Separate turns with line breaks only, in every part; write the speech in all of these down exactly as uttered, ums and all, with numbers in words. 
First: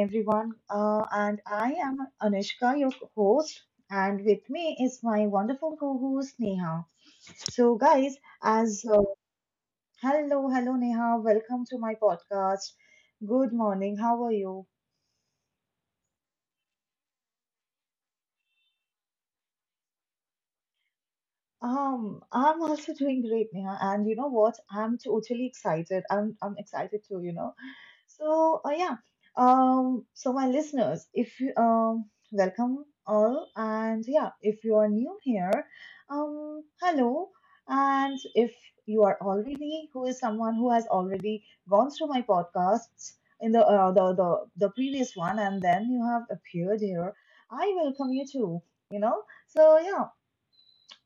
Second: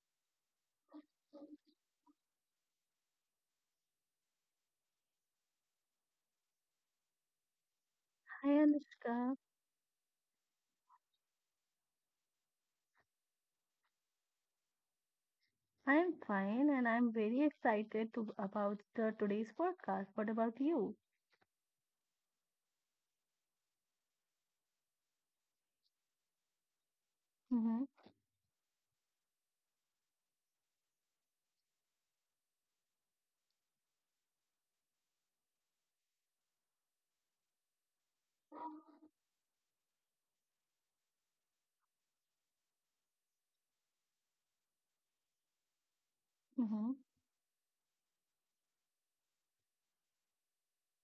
everyone, uh, and I am Anushka, your host, and with me is my wonderful co-host Neha. So guys,
Hi
as uh,
Anushka,
hello, hello Neha, welcome to my podcast. Good morning. How are you?
I'm fine and I'm very excited to about the today's podcast. What about you?
Um, I'm also doing great, Neha, and you know what? I'm totally excited. I'm I'm excited too. You know.
Mm-hmm.
So uh, yeah, um, so my listeners, if you um, welcome all, and yeah, if you are new here, um, hello, and if you are already who is someone who has already gone through my podcasts in the uh, the the the previous one, and then you have appeared
Mm-hmm.
here, I welcome you too. You know, so yeah,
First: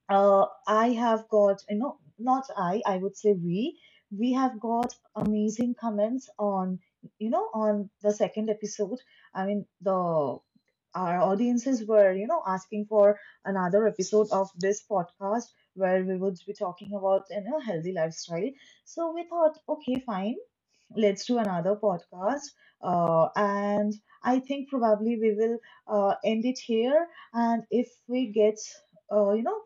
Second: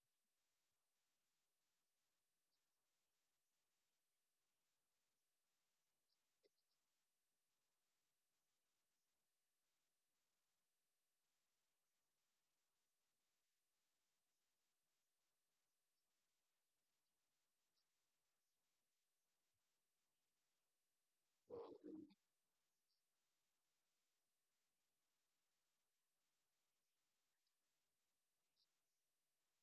uh, I have got, you know, not I, I would say we, we have got amazing comments on, you know, on the second episode. I mean, the our audiences were, you know, asking for another episode of this podcast where we would be talking about, you know, healthy lifestyle. So we thought, okay, fine, let's do another podcast. Uh, and I think probably we will uh, end it here. And if we get, uh, you know,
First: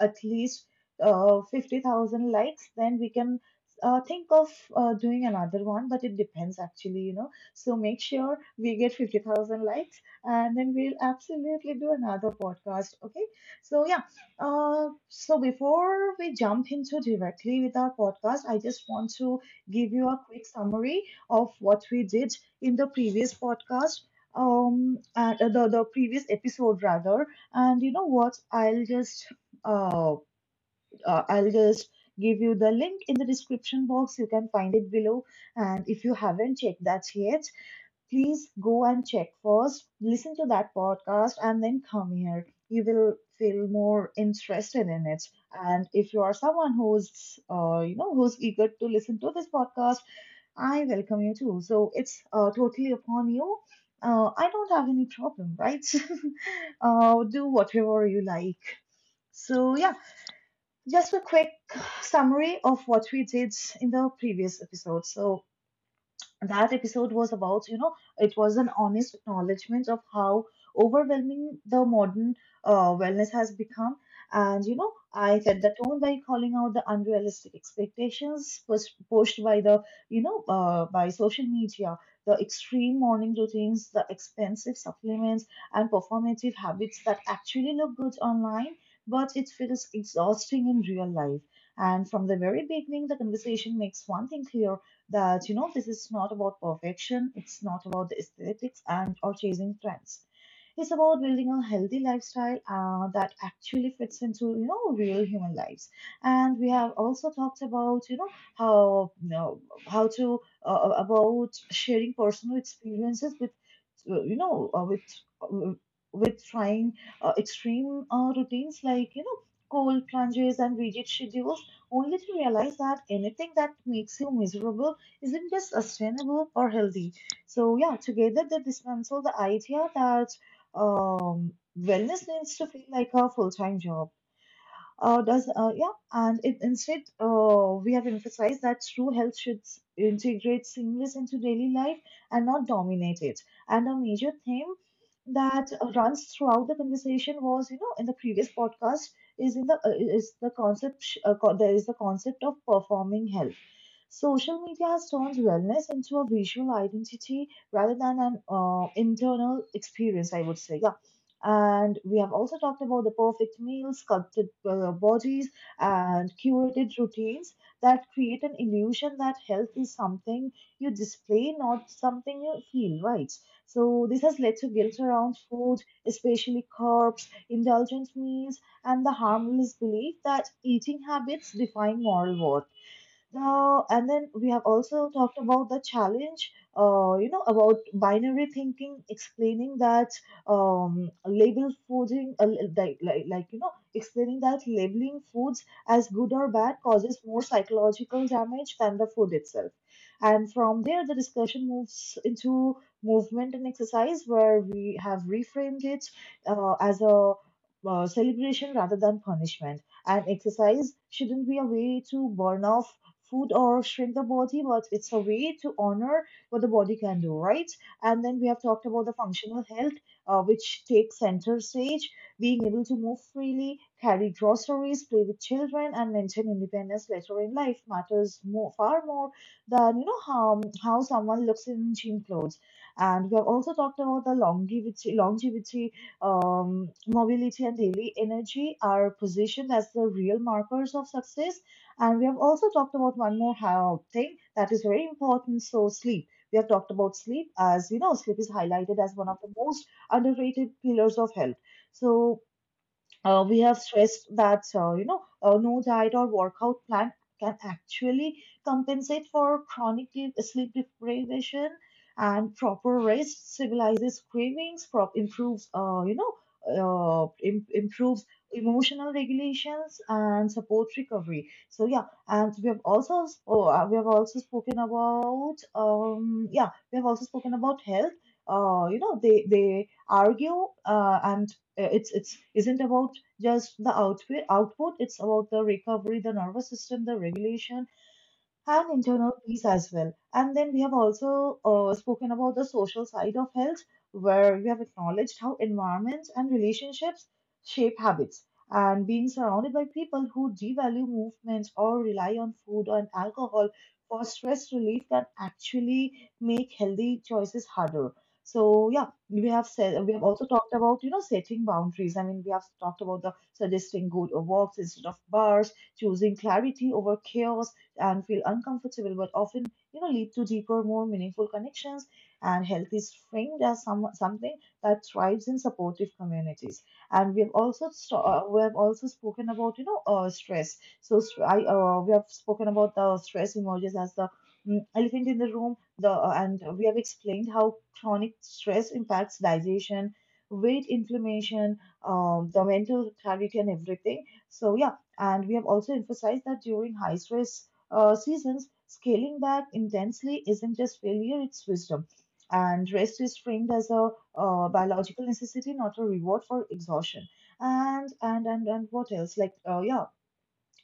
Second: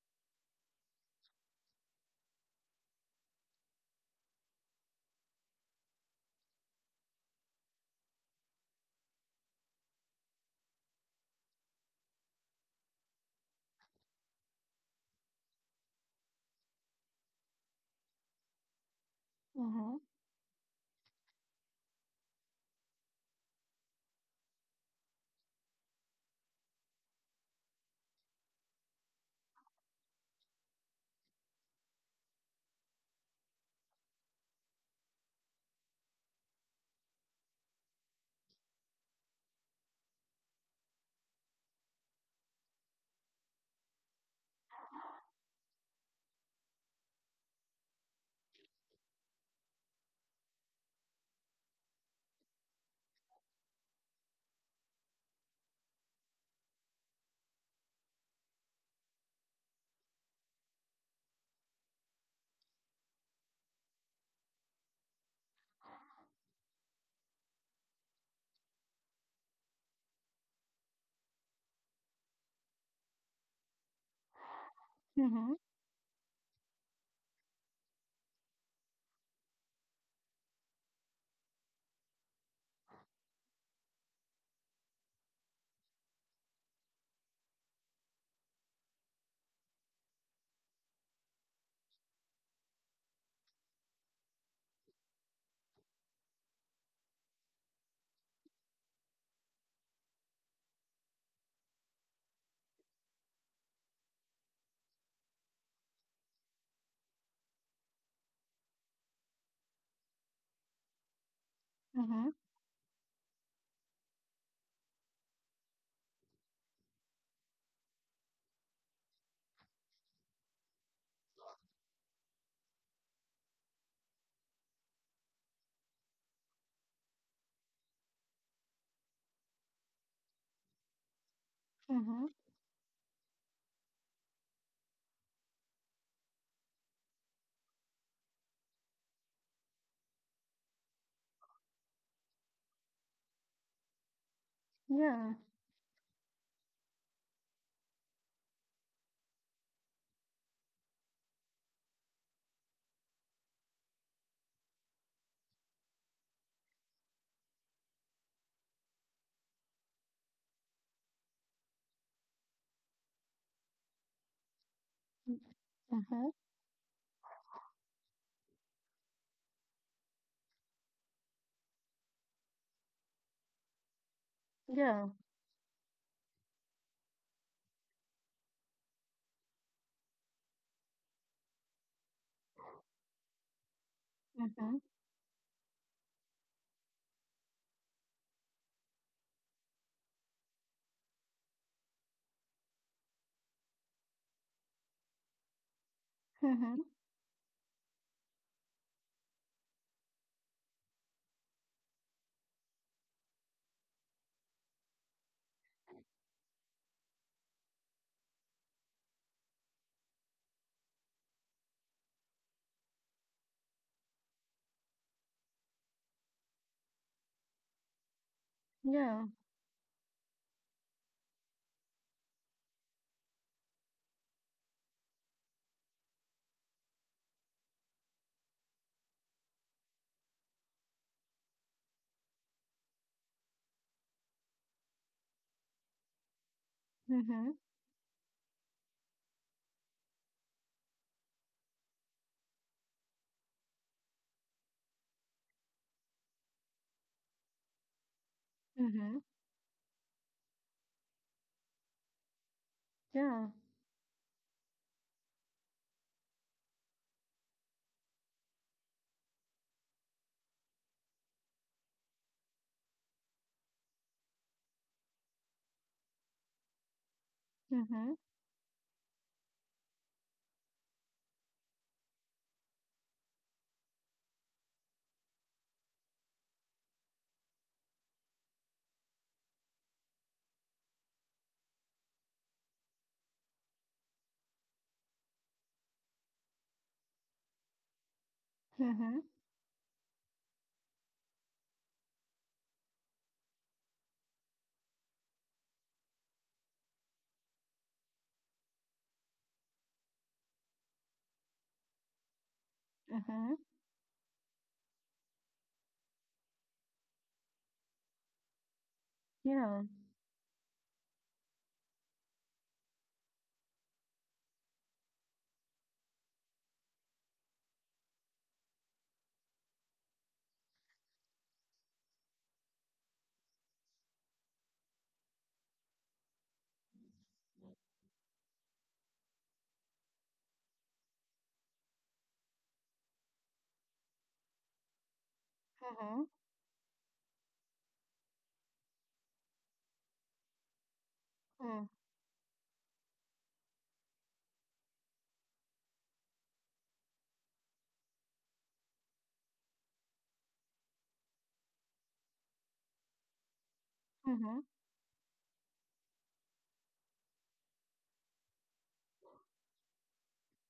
at least uh, fifty thousand likes, then we can uh, think of uh, doing another one. But it depends actually, you know. So make sure we get fifty thousand likes and then we'll absolutely do another podcast. Okay. So, yeah. Uh, so before we jump into directly with our podcast, I just want to give
Mm-hmm.
you a quick summary of what we did in the previous podcast um and uh, the, the previous episode rather, and you know what i'll just uh, uh i'll just give you the link in the description box. You can find it below, and if you haven't checked that yet, please go and check first, listen to that podcast and then come here, you will feel more interested in it. And if you are someone who's uh, you know, who's eager to listen to this podcast, I welcome you too. So it's uh, totally upon you. Uh, I don't have any problem, right? Uh, do whatever you like. So, yeah, just a quick summary of what we did in the previous episode. So, that episode was about, you know, it was an honest acknowledgement of how overwhelming the modern uh, wellness has become, and you know, I
Mm-hmm.
set the tone by calling out the unrealistic expectations pus- pushed by the, you know, uh, by social media, the extreme morning routines, the expensive supplements, and performative habits that actually look good online but it feels exhausting in real life. And from the very beginning, the conversation makes one thing clear, that you know, this is not about perfection, it's not about the aesthetics and or chasing trends. It's about building a healthy lifestyle uh, that actually fits into, you know, real human lives. And we have also talked about, you know, how, you know, how to uh, uh, about sharing
Mm-hmm.
personal experiences with uh, you know, uh, with uh, with trying uh, extreme uh, routines like, you know, cold plunges and rigid schedules, only to realize that anything that makes you miserable isn't just sustainable or healthy. So yeah, together they dismantle the idea that um, wellness
Mm-hmm.
needs to feel like a full-time job. Uh, does uh, yeah, and it, instead, uh, we have emphasized that true health should s- integrate seamless into daily life and not dominate it. And a major theme
Yeah.
that uh, runs throughout the conversation was, you know, in the previous podcast, is in the uh, is the concept, uh, co- there is the concept of performing health. Social media has turned wellness into a visual identity rather than an uh, internal experience, I would say. Yeah. And we have also talked about the perfect meals, sculpted uh, bodies, and
Mm-hmm.
curated routines that create an illusion that health is something you display, not something you feel, right? So, this has led to guilt
Yeah.
around food, especially carbs, indulgent meals, and the harmless belief that eating habits define moral worth. Now, and then we have
Mm-hmm.
also talked about the challenge, uh, you know, about binary thinking, explaining that um, label fooding, uh, like, like, like, you know, explaining that labeling foods as good or bad
Mm-hmm.
causes more psychological damage than the food itself. And from there, the discussion moves into movement and exercise, where we have reframed it uh, as a uh, celebration rather than punishment. And exercise shouldn't be a way to burn off food or shrink the body, but it's a way to honor what the body can do, right? And then we have talked about the
Yeah.
functional health, uh, which takes center stage. Being able to move freely, carry groceries, play with children, and maintain independence later in life matters more, far more than, you know, how how someone looks in gym clothes. And we have also talked about the longevity, longevity, um, mobility,
Mm-hmm.
and daily energy are positioned as the real markers of success. And we have also talked about one more ha- thing that is very important. So sleep. We have talked about sleep as, you know, sleep is highlighted as one
Mm-hmm.
of the most underrated pillars of health. So uh, we
Yeah.
have stressed that, uh, you know, uh, no diet or workout plan can actually compensate for chronic de- sleep deprivation, and proper rest civilizes cravings, prop- improves, uh, you know, uh, im- improves
Mm-hmm.
emotional regulations and support recovery. So yeah, and we have also oh, uh, we have also spoken about um yeah, we have also spoken about health. Uh, you know, they they argue, uh, and uh, it's, it's isn't about just the outfit output, it's about the recovery, the nervous system, the regulation, and internal
Mm-hmm.
peace as well. And then we have also uh, spoken about the social side of health, where we have acknowledged how environment and relationships shape habits. And being surrounded by people who devalue movement or rely on food and
Mm-hmm.
alcohol for stress relief can actually make healthy choices harder. So yeah, we have
Yeah.
said, we have also talked about, you know, setting boundaries. I mean, we have talked about the suggesting good walks instead of bars, choosing clarity over chaos, and feel uncomfortable, but often, you know, lead to deeper, more meaningful connections. And health is framed as some, something that thrives in supportive communities. And we have also st- uh, we have also spoken about, you know, uh, stress. So st- I, uh, we have spoken about the stress emerges as the mm, elephant in the room. The uh,
Mm-hmm.
and we have explained how chronic stress impacts digestion, weight inflammation,
Mm-hmm.
um, the mental clarity, and everything. So yeah, and we have also emphasized that during high stress uh, seasons, scaling back intensely isn't just failure, it's wisdom. And rest is framed as a uh,
Mm-hmm.
biological necessity, not a reward for exhaustion. And and and and what else? Like uh, yeah,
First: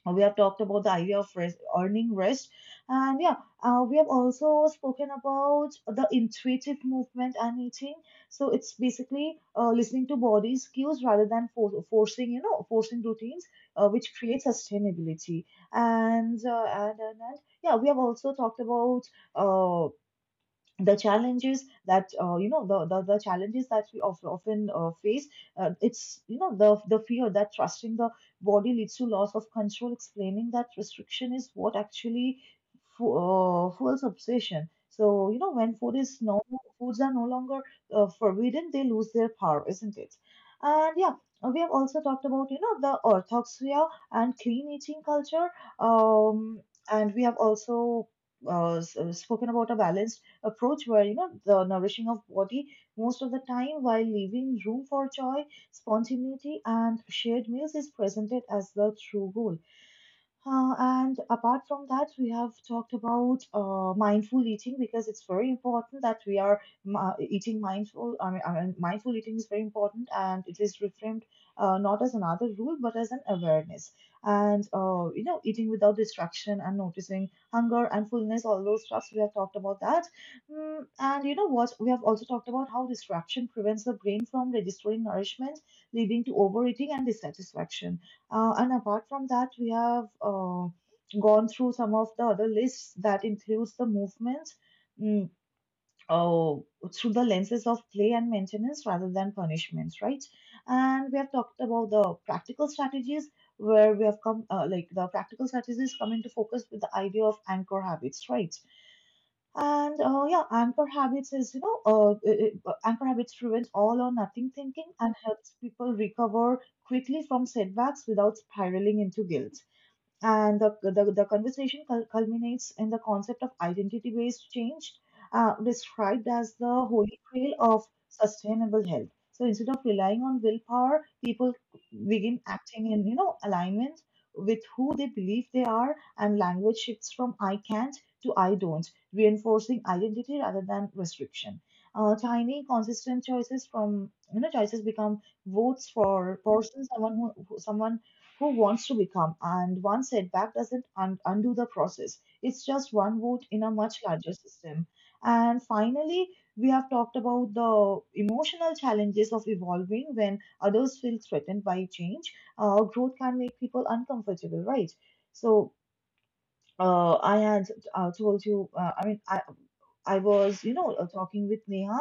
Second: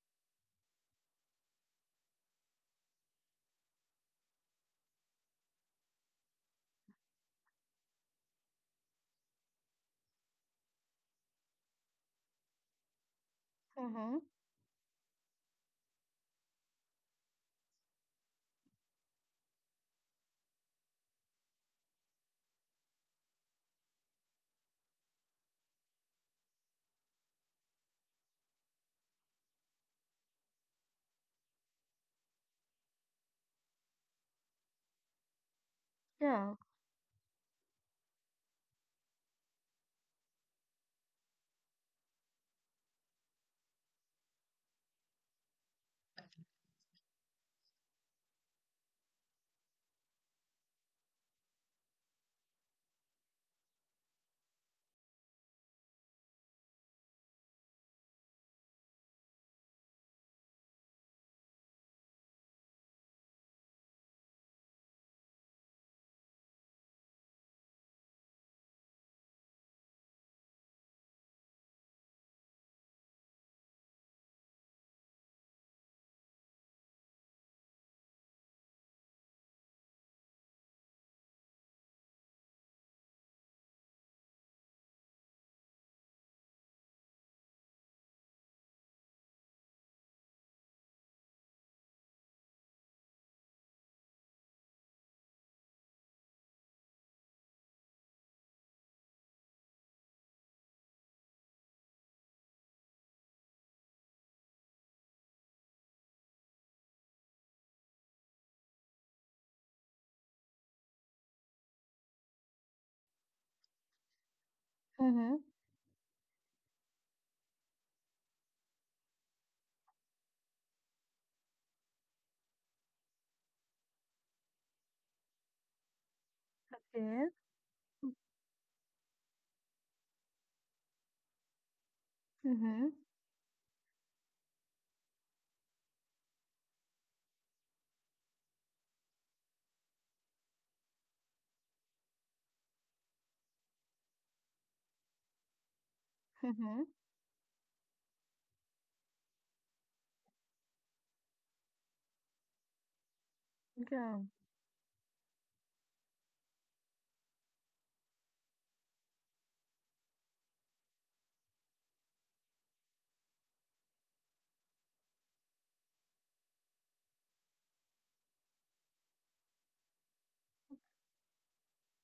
uh, we have talked about the idea of rest, earning rest, and yeah, uh, we have also spoken about the intuitive movement and eating. So it's basically uh, listening to body's cues rather than for- forcing, you know, forcing routines, uh, which
Mm-hmm,
create sustainability. And, uh, and and and yeah, we have also talked about uh, the challenges that, uh, you know, the, the the challenges that we of, often uh, face. Uh, it's, you know, the the fear that trusting the body leads to loss of control, explaining that restriction is what actually fu- uh, fuels obsession. So you know, when food is no,
yeah.
foods are no longer uh, forbidden, they lose their power, isn't it? And yeah, we have also talked about, you know, the orthoxia and clean eating culture. um and we have also uh, s- uh, spoken about a balanced approach, where you know, the nourishing of body most of the time while leaving room for joy, spontaneity and shared meals is presented as the true goal. Uh, and apart from that, we have talked about uh, mindful eating, because it's very important that we are m- uh, eating mindful. I mean, I mean, mindful eating is very important and it is reframed uh, not as another rule but as an awareness. And, uh, you know, eating without distraction and noticing hunger and fullness, all those stuffs, we have talked about that. Mm, and, you know what, we have also talked about how distraction prevents the brain from registering nourishment, leading to overeating and dissatisfaction. Uh, and apart from that, we have uh, gone through some of the other lists that includes the movements, mm, uh, through the lenses of play and maintenance rather than punishments, right? And we have talked about the practical strategies, where we have come, uh, like the practical strategies come into focus with the idea of anchor habits, right? And uh, yeah, anchor habits is, you know, uh, i- i- uh, anchor habits prevent all or nothing thinking and
Mm-hmm.
helps people recover quickly from setbacks without spiraling into guilt and the, the, the conversation cul- culminates in the concept of identity based change, uh, described as the holy
Okay.
grail of sustainable health. So instead of relying on willpower, people begin
Mm-hmm.
acting in you know alignment with who they believe they are, and language shifts from "I can't" to "I don't," reinforcing identity rather than restriction. Uh, tiny, consistent choices from you know choices become votes for
Mm-hmm.
person, someone who who- someone who wants to become, and one setback doesn't un- undo the process. It's just one vote in a much
Yeah.
larger system. And finally, we have talked about the emotional challenges of evolving when others feel threatened by change. Uh, growth can make people uncomfortable, right? So, uh, I had uh, told you, uh, I mean, I, I was, you know, uh, talking with Neha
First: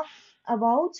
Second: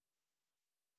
about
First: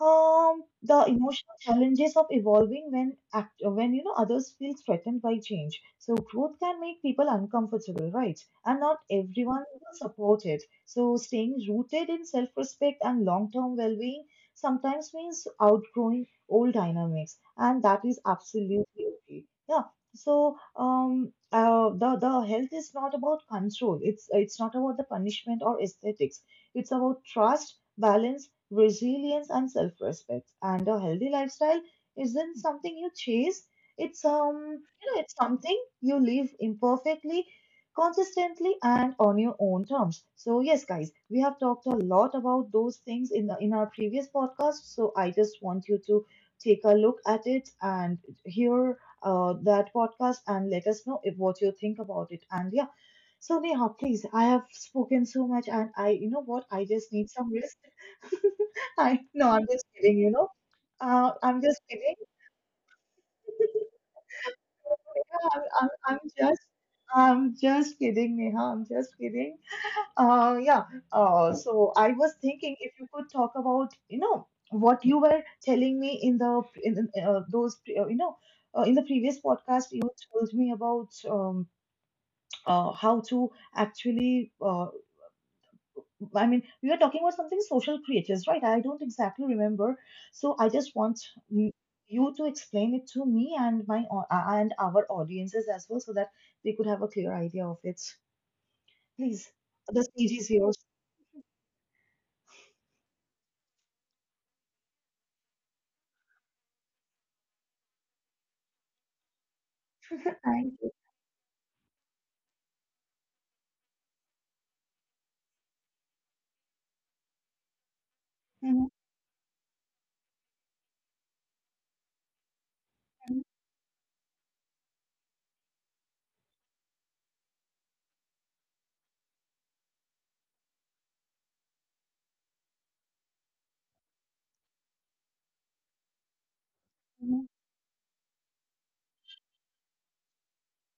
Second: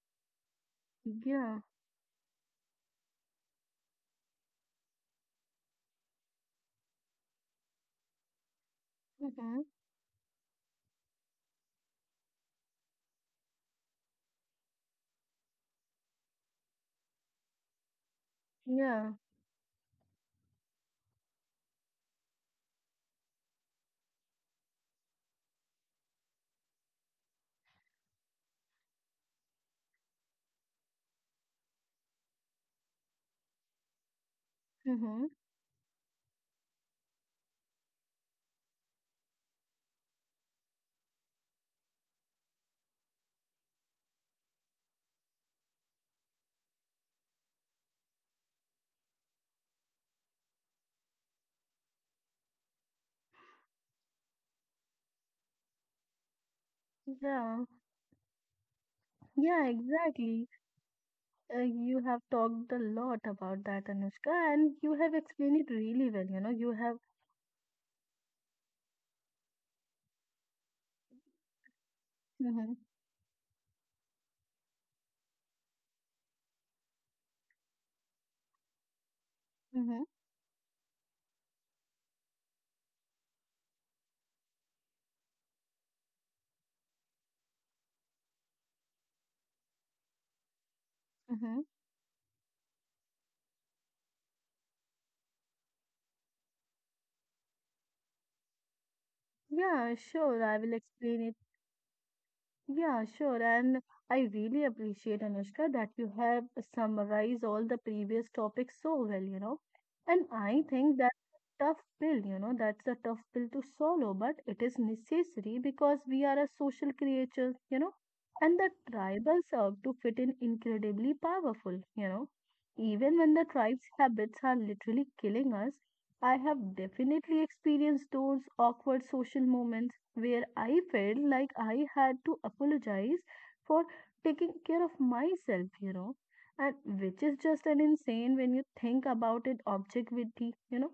um, the emotional
Yeah.
challenges of evolving when act when you know others feel threatened by change. So growth can make people uncomfortable, right? And not
Mm-hmm.
everyone will support it. So staying rooted in self-respect and long-term well-being sometimes means outgrowing old dynamics, and that is absolutely
Yeah.
okay. Yeah. So um, uh, the the health is not about control. It's it's not about the punishment or aesthetics. It's about trust, balance resilience, and self respect. And a healthy lifestyle isn't something you chase. It's um you know
Mm-hmm.
it's something you live imperfectly, consistently, and on your own terms. So yes, guys, we have talked a lot about those things in the, in our previous podcast. So I just want you to take a look at it and hear uh, that podcast and let us know if what you think about it. And yeah, so Neha, please, I have spoken so much and I, you know what, I just need some
Yeah,
rest. I no,
yeah,
I'm just kidding, you
exactly.
know. Uh,
Uh,
I'm just
you
kidding.
have talked a lot about that, Anushka, and you have
Yeah,
explained
I'm,
it
I'm,
really
I'm
well. You know,
just
you have.
I'm just kidding, Neha. I'm just kidding. Uh, yeah. Uh, so I was
Mm-hmm,
thinking if you could talk about, you know, what you were telling me in the in uh, those uh, you know uh, in the previous podcast you
mm-hmm,
told me about um, uh, how to actually uh, I mean, we are talking about something social creators, right? I don't exactly remember. So I just want
mm-hmm.
mm, you to explain it to me and my au- uh, and our audiences as well, so that they could have a clear idea of it. Please,
Yeah,
the stage
sure.
is
I will
yours.
explain it. Yeah, sure. And I really appreciate, Anushka, that you have summarized all the previous topics so well, you know. And I
Thank you.
think that's a tough pill, you know, that's a tough pill to swallow, but it is necessary because we are a social creature, you know. And the
Mhm,
tribal serve to fit in incredibly powerful, you know. Even when
mhm,
the tribe's habits are literally killing us, I have definitely experienced those awkward social moments where I felt like I had to apologize for taking care of myself, you know, and which is just an insane when you think about it objectively, you know.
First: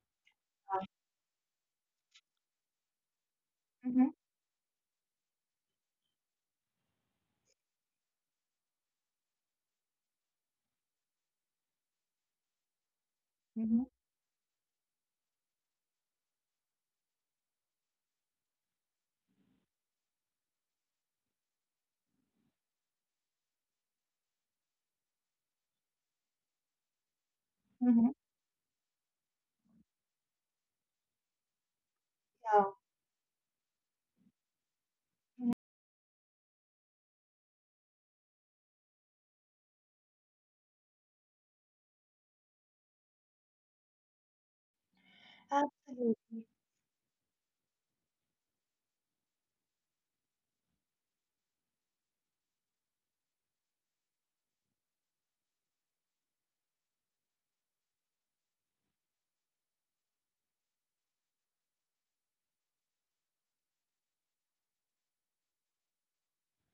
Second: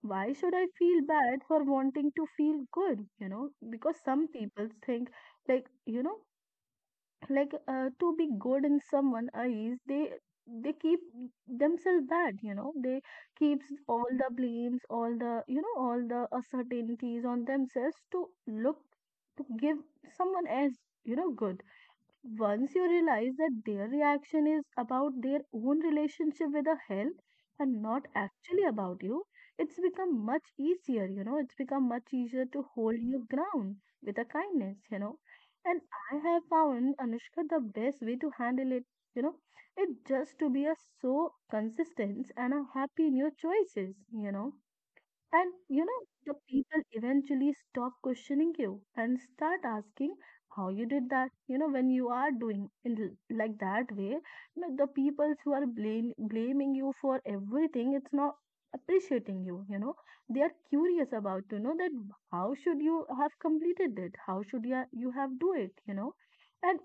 Why should I feel bad for wanting to feel good, you know? Because
mhm,
some people think, like, you know, like uh, to be good in someone eyes, they they keep themselves bad, you know, they
mhm,
keeps
mhm,
all the blames, all the, you know, all the uncertainties on themselves to look, to give someone else, you know, good. Once you realize that their reaction is about their own relationship with the health and not
mhm.
actually about you, it's become much easier, you know, it's become much easier to
Yeah,
hold your ground with a kindness, you know. And I have found, Anushka, the best way to handle it, you know, it just to be a so consistent and a happy in your choices, you know. And you know, the
absolutely.
people eventually stop questioning you and start asking how you did that. You know, when you are doing in l- like that way, you know, the people who are blame, blaming you for everything, it's not appreciating you, you know. They are curious about to know that how should you have completed it? How should you, you have do it, you know? And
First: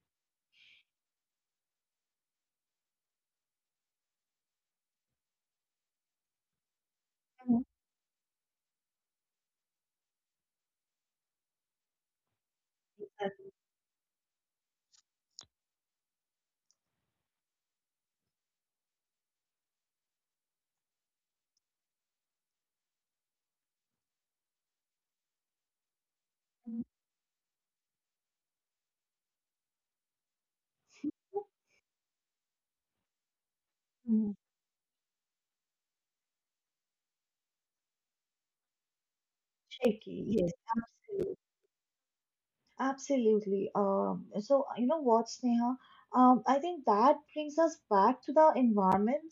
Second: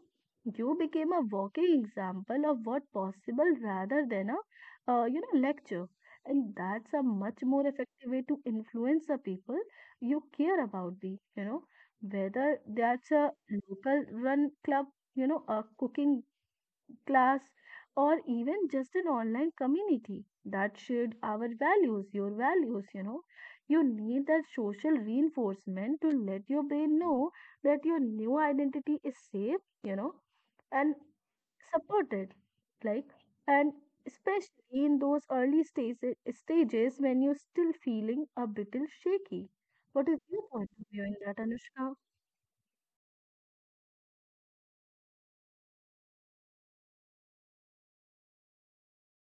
you became a walking example of what possible rather than a, uh, you know, lecture, and that's a much more
Mhm,
effective way to influence the people you care about, the, you know, whether that's a
exactly.
local run club, you know, a cooking class, or even just an online community that shared our values, your values, you know. You need that social reinforcement to let your brain know that your new identity is safe, you know, and supported. Like, and
Mhm,
especially in those early stages, stages when you're still feeling a little shaky. What is
Shaky,
your
yes.
point of view in that, Anushka?
Absolutely. Um, so, you know what, Sneha? Um, I think that brings us back to the environment.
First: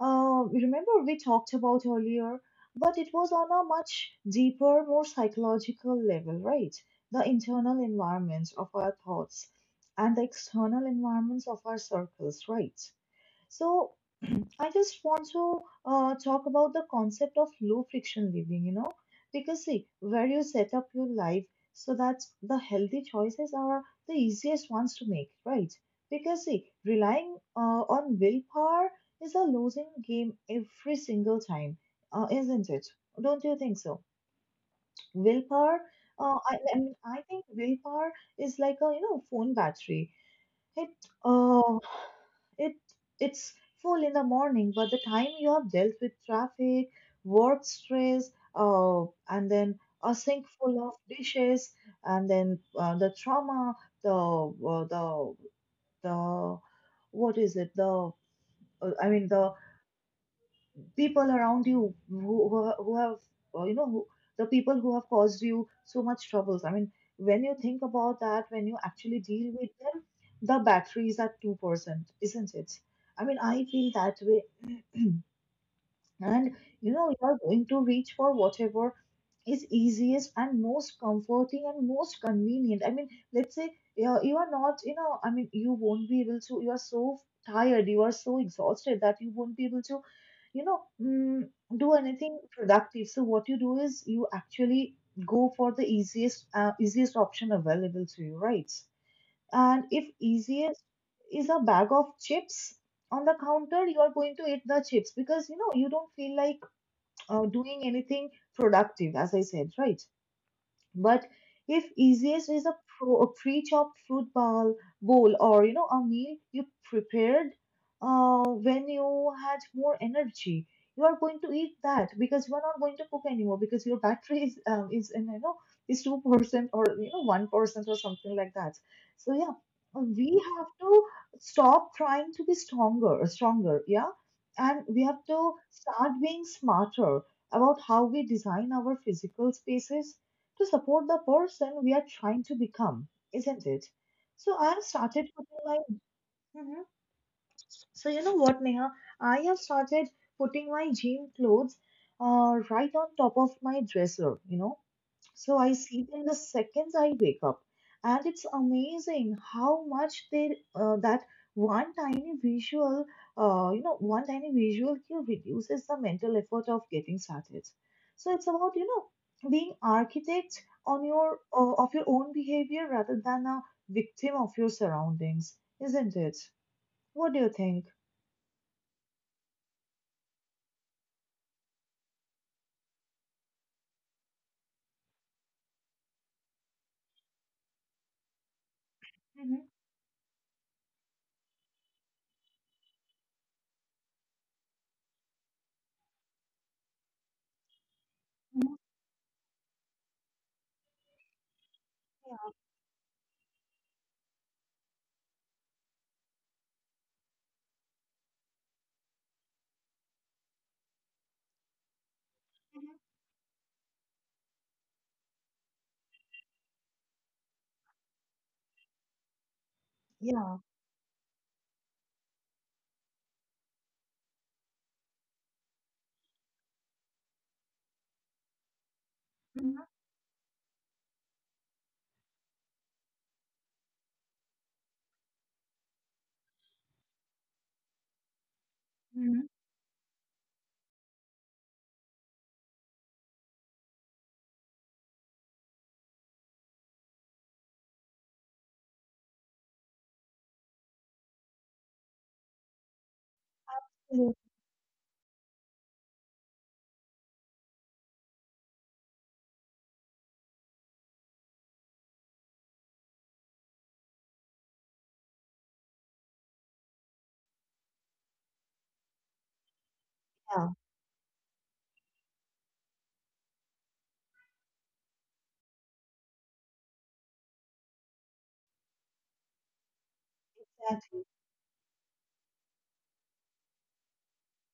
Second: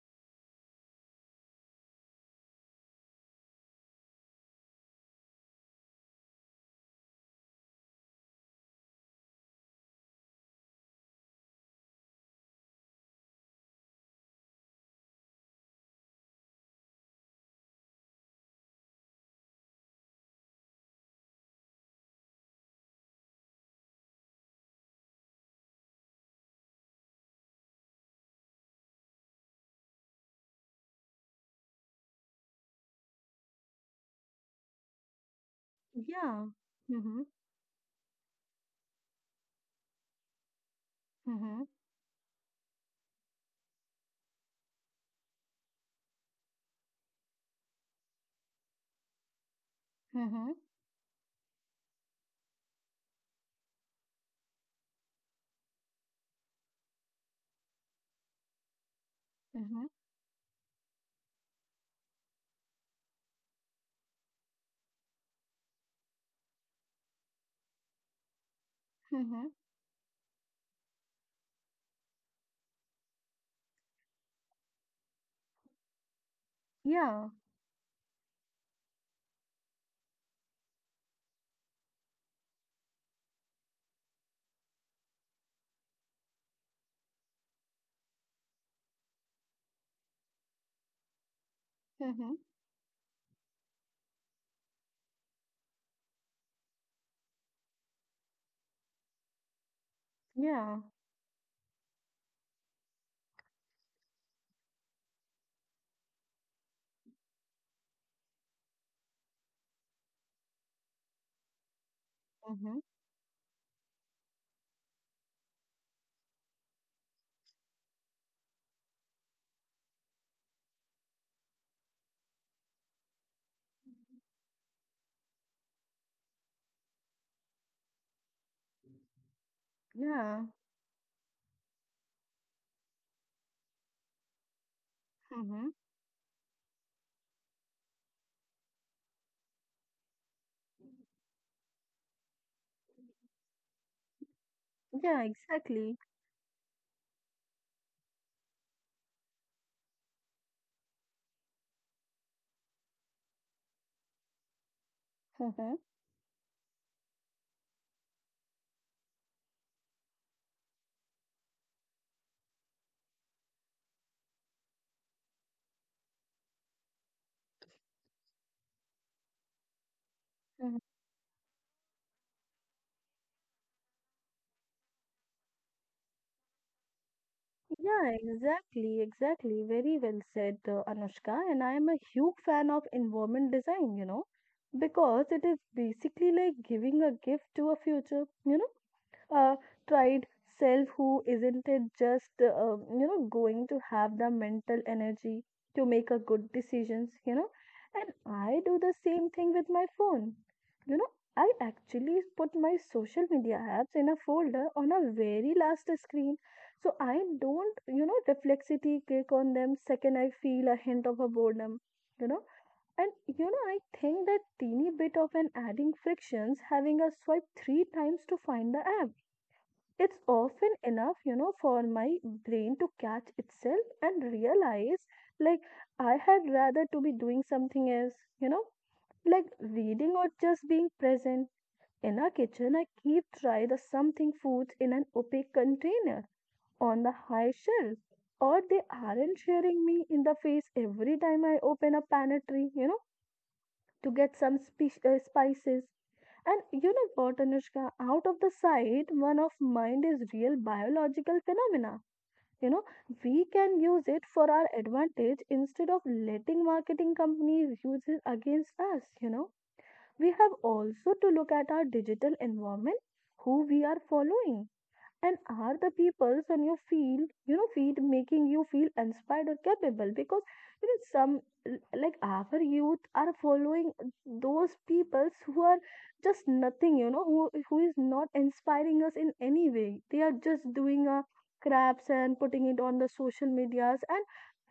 Uh, remember, we talked about earlier, but it was on a much deeper, more psychological level, right? The internal environments of our thoughts and the external environments of our circles, right? So, I just want to uh, talk about the concept of low friction living, you know, because see, where you set up your life so that the healthy choices are the easiest ones to make, right? Because see, relying uh, on willpower is a losing game every single time, uh, isn't it? Don't you think so? Willpower, uh,
Yeah.
I, I mean, I
Mm-hmm.
think willpower is like a, you know, phone battery it
Mm-hmm.
oh it it's full in the morning, but the time you have dealt with traffic, work stress, uh, and then a sink
Mm-hmm.
full of dishes, and then uh, the trauma, the uh, the the what is it? The uh, I mean the
Mm-hmm.
people around you who, who, who have, uh, you know, who, the people who have caused you so much troubles. I mean, when you think about that, when you actually
Mm-hmm.
deal with them, the batteries are two percent, isn't it? I mean, I feel that way and you know you
Yeah.
are going to reach for whatever is easiest and most comforting and most convenient. I mean let's say you are, you are not, you know i mean you won't be able to, you are so tired, you are so exhausted that you won't be able to you know mm, do
Mm-hmm.
anything productive. So what you do is you actually go for the easiest uh, easiest option available to you, right? And if
Yeah.
easiest is a bag of chips on the counter, you are going to eat the chips because you know you don't feel like uh, doing anything productive, as I said, right? But if easiest is a,
Mm-hmm.
pro, a pre-chopped fruit bowl, bowl or you know a meal you prepared uh, when you had more energy, you are going to eat that because you are not going to cook anymore because your battery is um, is in you know is two percent or you know one percent or something like that. So yeah, we
Yeah.
have to stop trying to be stronger, stronger, yeah, and we have to
Mm-hmm.
start being smarter about how we design our physical spaces to support the person we are trying to become, isn't it? So I have started
Yeah,
putting my
exactly.
Mhm. So you know what, Neha, I have started putting my gym clothes uh, right on top of my dresser. You know, so I
Mm-hmm.
sleep in the seconds I wake up. And it's amazing how much they, uh, that one tiny visual, uh, you know, one tiny visual cue reduces the mental effort of getting started. So it's about, you know, being architect
Hmm.
on your, uh, of your own behavior rather than a victim of your surroundings, isn't it? What do you think?
Yeah, exactly. Exactly. Very well said, uh, Anushka. And I am a huge fan of environment design, you know, because it is basically like giving a gift to a future, you know.
Hmm.
uh, Tried self who isn't it just uh, um, you know, going to have the mental energy to make a good decisions, you know. And
Hmm.
I do the same thing with my phone, you know. I actually put my social media apps in a folder on a very last screen, so I don't, you know, reflexively click on them second I feel a hint of a boredom, you know. And you know, I think that teeny bit of an adding frictions having a swipe three times to find the app. It's
Yeah.
often enough, you know, for my brain to catch itself and realize, like, I had rather to be doing something else, you know, like reading or just being present. In our kitchen, I keep try the something foods in an opaque container on the high shelf. Or they aren't
Mhm.
sharing me in the face every time I open a pantry, you know, to get some spe- uh, spices. And you know what, Anushka, out of the sight, one of mind is real biological phenomena. You know, we can use it
Mhm.
for our advantage instead of letting marketing companies use it against us, you know. We have also to look at our digital environment, who we are following, and are the peoples on your field, you know, feet making you feel inspired or capable? Because
Yeah,
you know, some l- like our youth are following those peoples who are just nothing, you know, who who is not inspiring us in any way. They are just doing
exactly.
a craps and putting it on the social medias, and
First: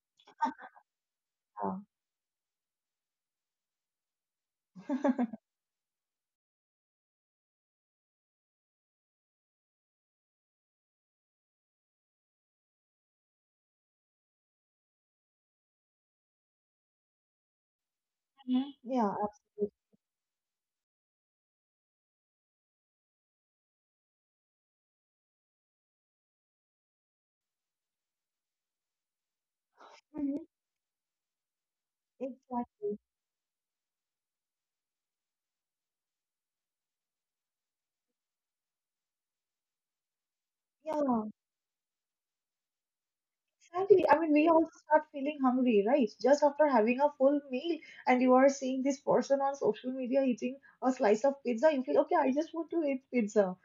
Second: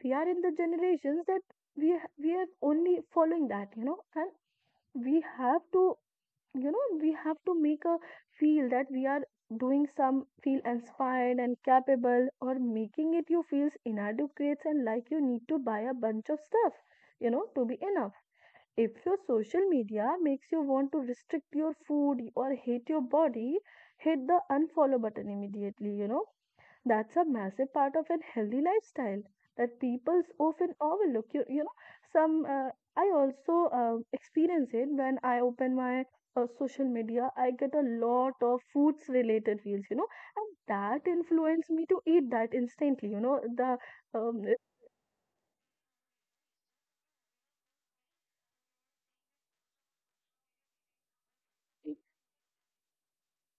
we are in the generations that
Yeah.
we ha- we are only following that, you know. And we have to, you know, we have to make a feel that we are doing some feel inspired and capable, or making it you feels inadequate and like you need to buy a bunch of stuff, you know, to be enough. If
Yeah,
your social media makes you want to restrict your food or hate your body, hit the unfollow button immediately, you know. That's a massive part of a healthy lifestyle that people
absolutely.
often overlook you, you know. Some uh,
Exactly.
I also uh, experience it when I open my uh, social media. I get a lot of foods related reels, you know, and that
Yeah,
influenced me to eat that instantly, you know. The
exactly. I mean,
um,
we also start feeling hungry, right? Just after having a full meal and you are seeing this person on social media eating a slice of pizza, you feel, okay, I just want to eat pizza.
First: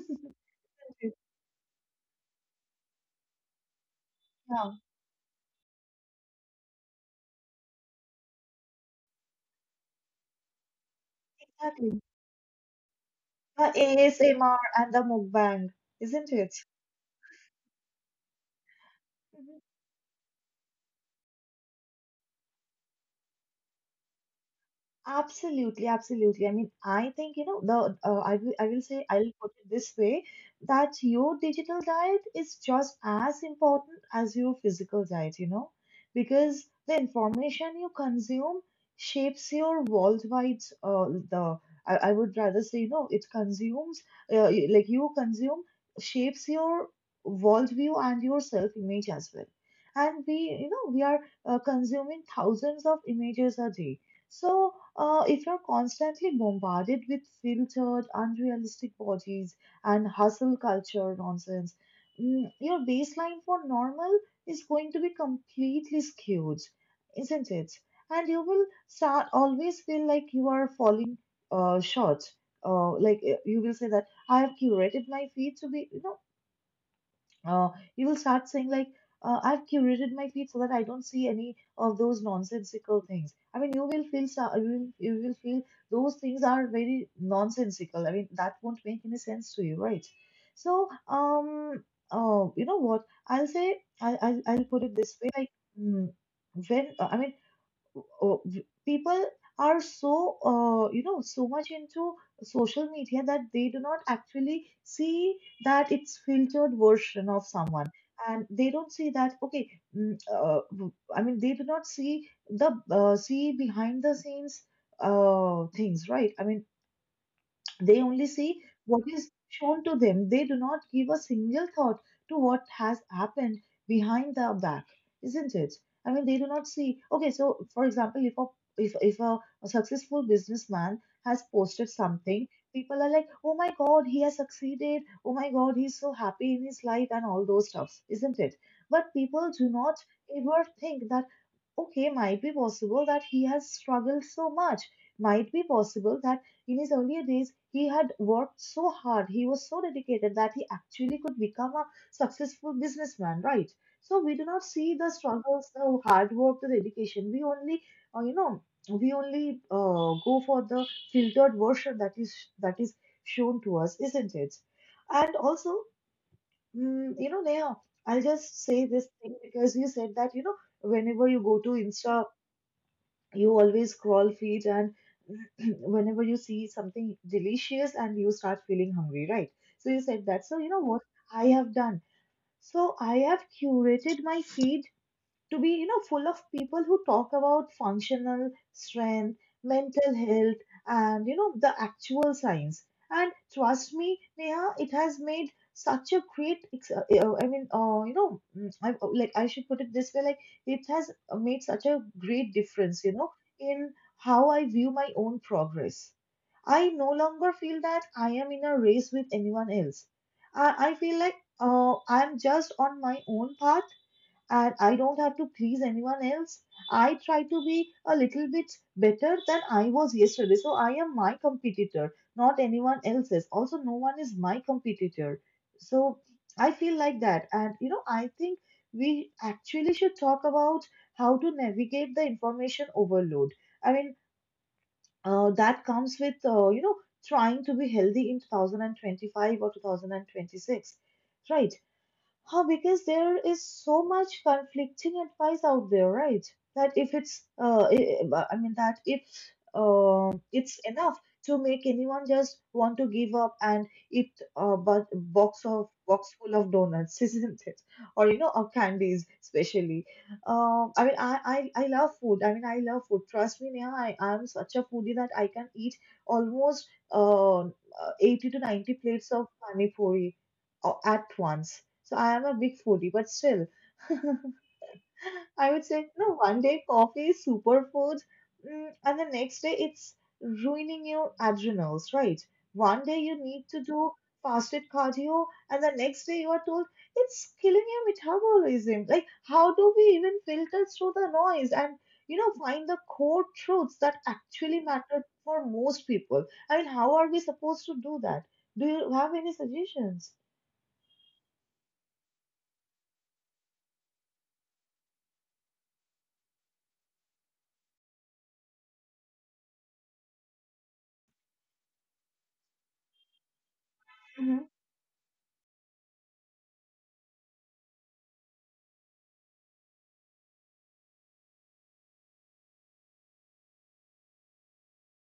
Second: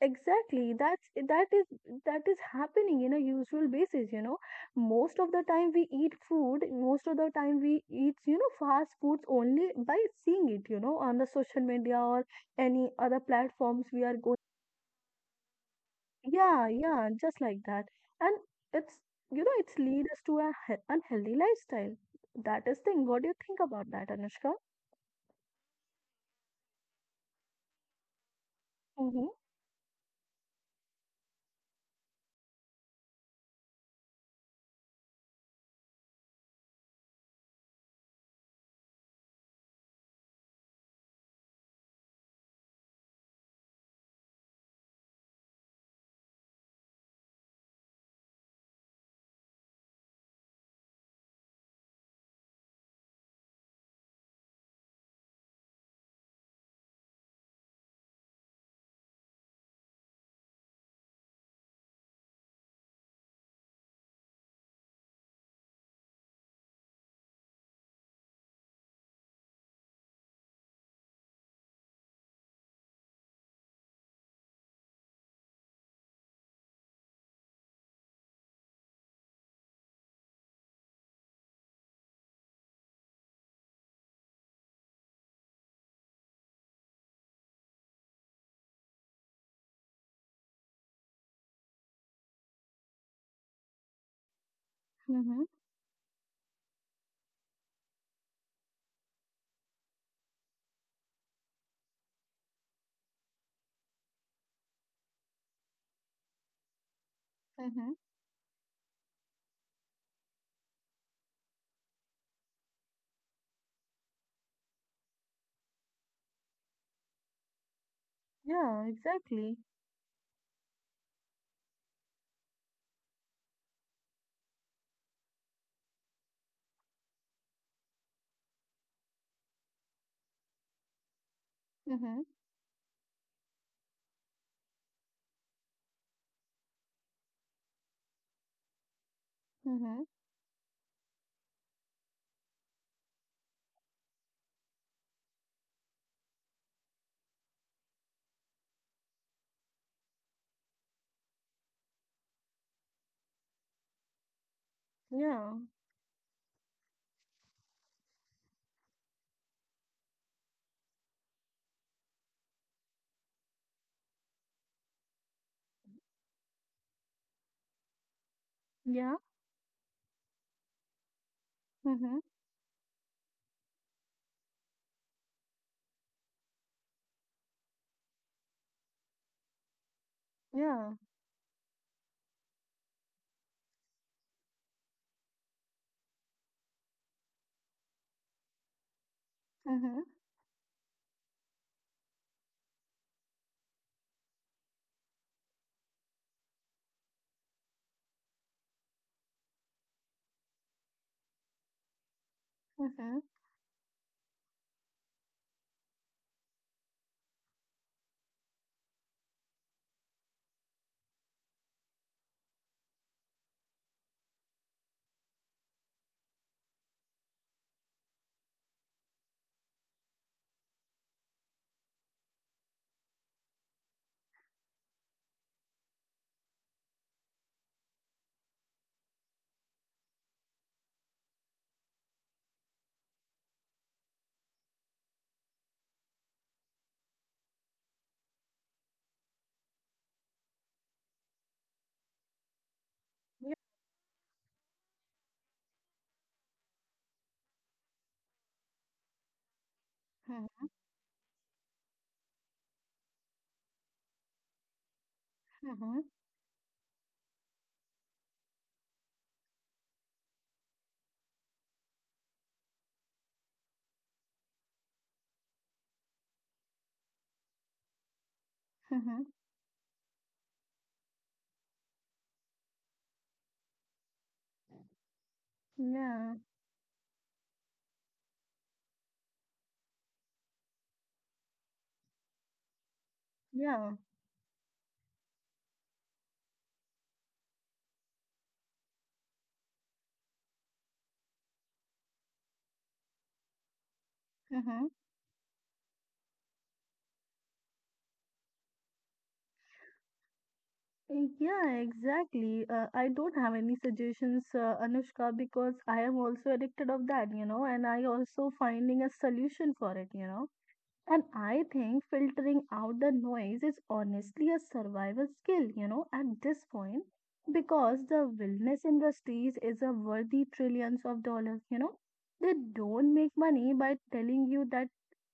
exactly. That's, that is, that is happening in a usual basis, you know.
Yeah,
Most of the time we eat food, most of the time we eat, you know, fast foods only by seeing it, you know, on the social media
exactly.
or any other
The
platforms we are going.
A S M R and the mukbang, isn't it?
Yeah, yeah, just like that. And it's, you know,
Mm-hmm.
it's lead us to a he- unhealthy lifestyle. That is thing. What do you think about that, Anushka?
Absolutely, absolutely. I mean, I think, you know, the uh, I will, I will say,
Mm-hmm.
I'll put it this way that your digital diet is just as important as your physical diet, you know, because the information you consume shapes your worldwide uh, the I, I would rather say, you know, it consumes uh, y- like you consume shapes your worldview and your self-image as well. And we, you know, we are uh, consuming thousands of images a day. So, uh, if you're constantly bombarded with filtered, unrealistic bodies and hustle culture nonsense, mm, your baseline for normal is going to be completely skewed, isn't it? And you will start always feel like you are falling uh, short. Uh, like uh, you will say that I have curated my feed to be, you know, uh, you will start saying like uh, I've curated my feed so that I don't see any of those nonsensical things. I mean you will feel so- you will, you will feel those things are very nonsensical. I mean that won't make any sense to you, right? So um uh, you know what, I'll say I, I I'll put it this way,
Mm-hmm.
like mm, when uh, I mean oh, people are so uh, you know so much into social media that they do not actually see that it's filtered version of
Mm-hmm.
someone and they don't see that okay mm, uh, w- i mean they do not see the uh, see behind the scenes uh, things, right? I mean they only see
Yeah,
what is
exactly.
shown to them. They do not give a single thought to what has happened behind their back, isn't it? I mean, they do not see. Okay, so for example, if a if, if a, a successful businessman has posted
Mm-hmm.
something, people are like, "Oh my God, he has succeeded! Oh my God, he's so happy in his life," and all those stuffs, isn't it? But people do not
Mm-hmm.
ever think that okay, might be possible that he has struggled so much. Might be possible that in his earlier days he had worked so hard, he was so dedicated that he actually could become a successful businessman, right? So we do not see the
Yeah.
struggles, the hard work, the dedication. We only, uh, you know, we only uh, go for the filtered version that is that is shown to us, isn't it? And also, mm, you know, Neha, I'll just say this
Yeah.
thing because you said that you know whenever you go to
Mm-hmm.
Insta, you always crawl feet, and whenever you see something delicious and you start feeling hungry, right? So you said that, so you know
Yeah.
what I have done? So I have curated my feed to be, you know full of people who talk about functional strength,
Mhm.
mental health, and you know the actual science. And trust me, Neha, it has made such a great ex- uh, uh, I mean, uh, you know mm, I, uh, like I should put it this way. Like it has uh, made such a great difference, you
Mhm.
know in how I view my own progress. I no longer feel that I am in a race with anyone else. I, I feel like uh, I'm just on my own path, and I don't have to please anyone else. I try to be a little bit better than I was yesterday. So I am my competitor, not anyone else's. Also, no one is my competitor. So I feel like that. And, you know, I think we actually should talk about how to navigate the information overload. I mean, uh, that comes with, uh, you know, trying to be healthy in twenty twenty-five or twenty twenty-six, right? Oh, because there is so much conflicting advice out there, right? That if it's, uh, I I mean, that if uh,
Mhm.
it's enough to make anyone just want to give up and eat a bu- box of
Mhm.
box full of donuts, isn't it? Or you know, or candies, especially. Um, I mean, I, I I love food. I mean, I love food. Trust me, Neha, I I'm such a foodie that I can eat almost uh, eighty to ninety
Mhm.
plates of pani puri uh, at once, so I am a big foodie, but still, I would say, no,
Yeah.
one day coffee is superfood, mm, and the next day it's ruining your adrenals, right? One day you need to
Yeah.
do fasted cardio, and the next day you are told it's killing your metabolism. Like, how do we even filter through the noise and, you know, find the core truths that actually
Mhm.
matter for most people? I mean, how are we supposed to do that? Do you have any suggestions?
Yeah, exactly. Uh, I don't have any suggestions, uh, Anushka, because I am also addicted of that, you know, and I also finding a solution for it, you know. And I think filtering out the noise is honestly a
Mm-hmm.
survival skill, you know, at this point, because the wellness industries is a worthy trillions of dollars, you know. They don't make money by telling you that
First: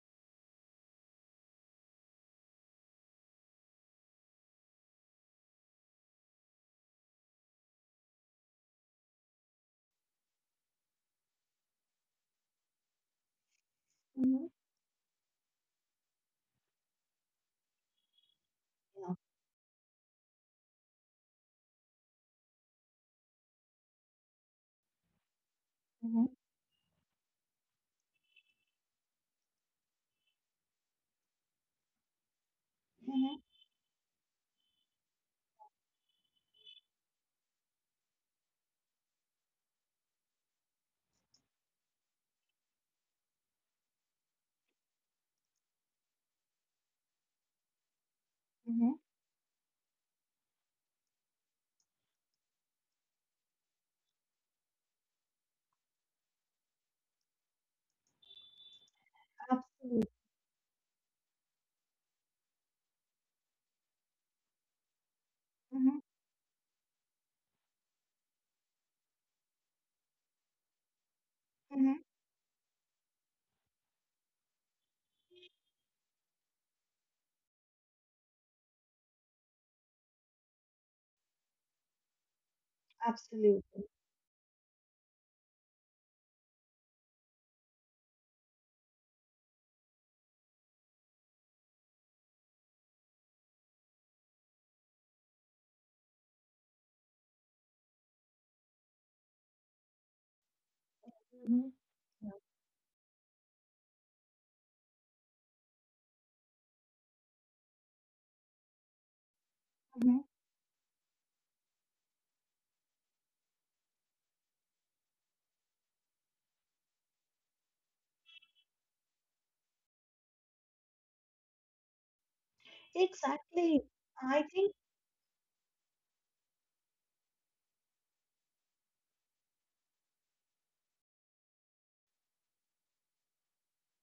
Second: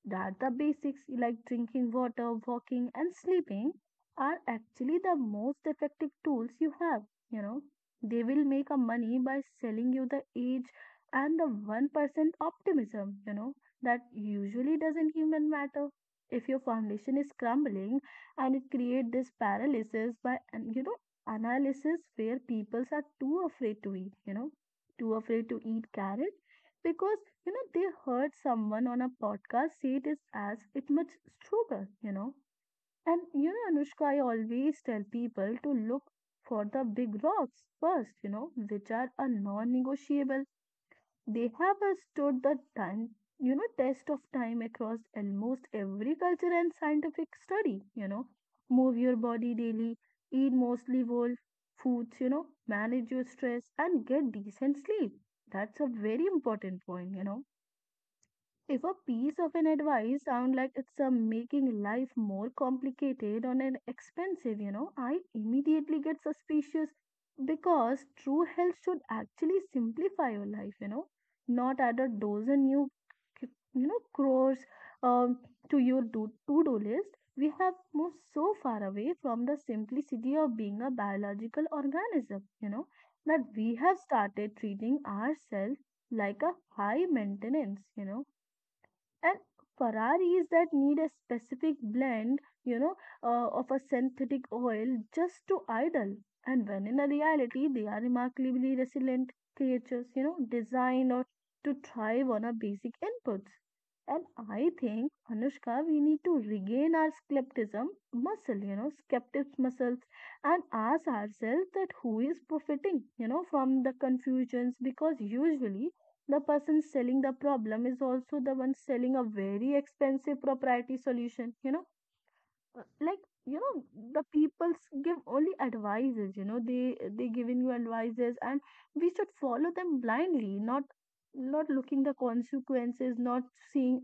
that the basics like drinking water, walking and sleeping are actually the most effective tools you have, you know. They will make a money by selling you the age and the one percent optimism, you know, that
Mm-hmm.
usually doesn't even matter if your foundation is crumbling. And it creates this paralysis by, and you know, analysis where people are too afraid to eat, you know, too afraid to eat
Yeah.
carrot because, you know, they heard someone on a podcast say it is as it much sugar, you know. And
Mhm,
you know, Anushka, I always tell people to look for the big rocks first, you know, which are a non-negotiable. They have uh, stood the time, you know, test of time across almost every culture and scientific study, you know.
mhm,
Move your body daily, eat mostly whole foods, you know, manage your stress and get decent sleep. That's a very important point, you know. If a piece of an
absolutely.
advice sound like it's uh, making life more complicated or an expensive, you know, I
Mhm,
immediately get suspicious, because true health should actually simplify your life, you know, not
mhm,
add a dozen new, c- you know, crores um, to your do- to-do list. We have moved so far away from the simplicity of being a biological organism, you know, that we
absolutely.
have started treating ourselves like a high maintenance, you know, and ferraris that need a specific blend, you know, uh, of a synthetic oil just to idle, and when in a reality they are remarkably resilient creatures, you know, designed or
Mhm,
to thrive on our basic inputs. And I think, Anushka, we need to regain our skepticism muscle, you know, skeptics muscles,
mhm.
and ask ourselves that who is profiting, you know, from the confusions, because usually the person selling the problem is also the one selling a very expensive proprietary solution, you know. Uh, like, you know,
Exactly.
the
I think
people give only advices, you know, they they giving you advices, and we should follow them blindly, not not looking the consequences, not seeing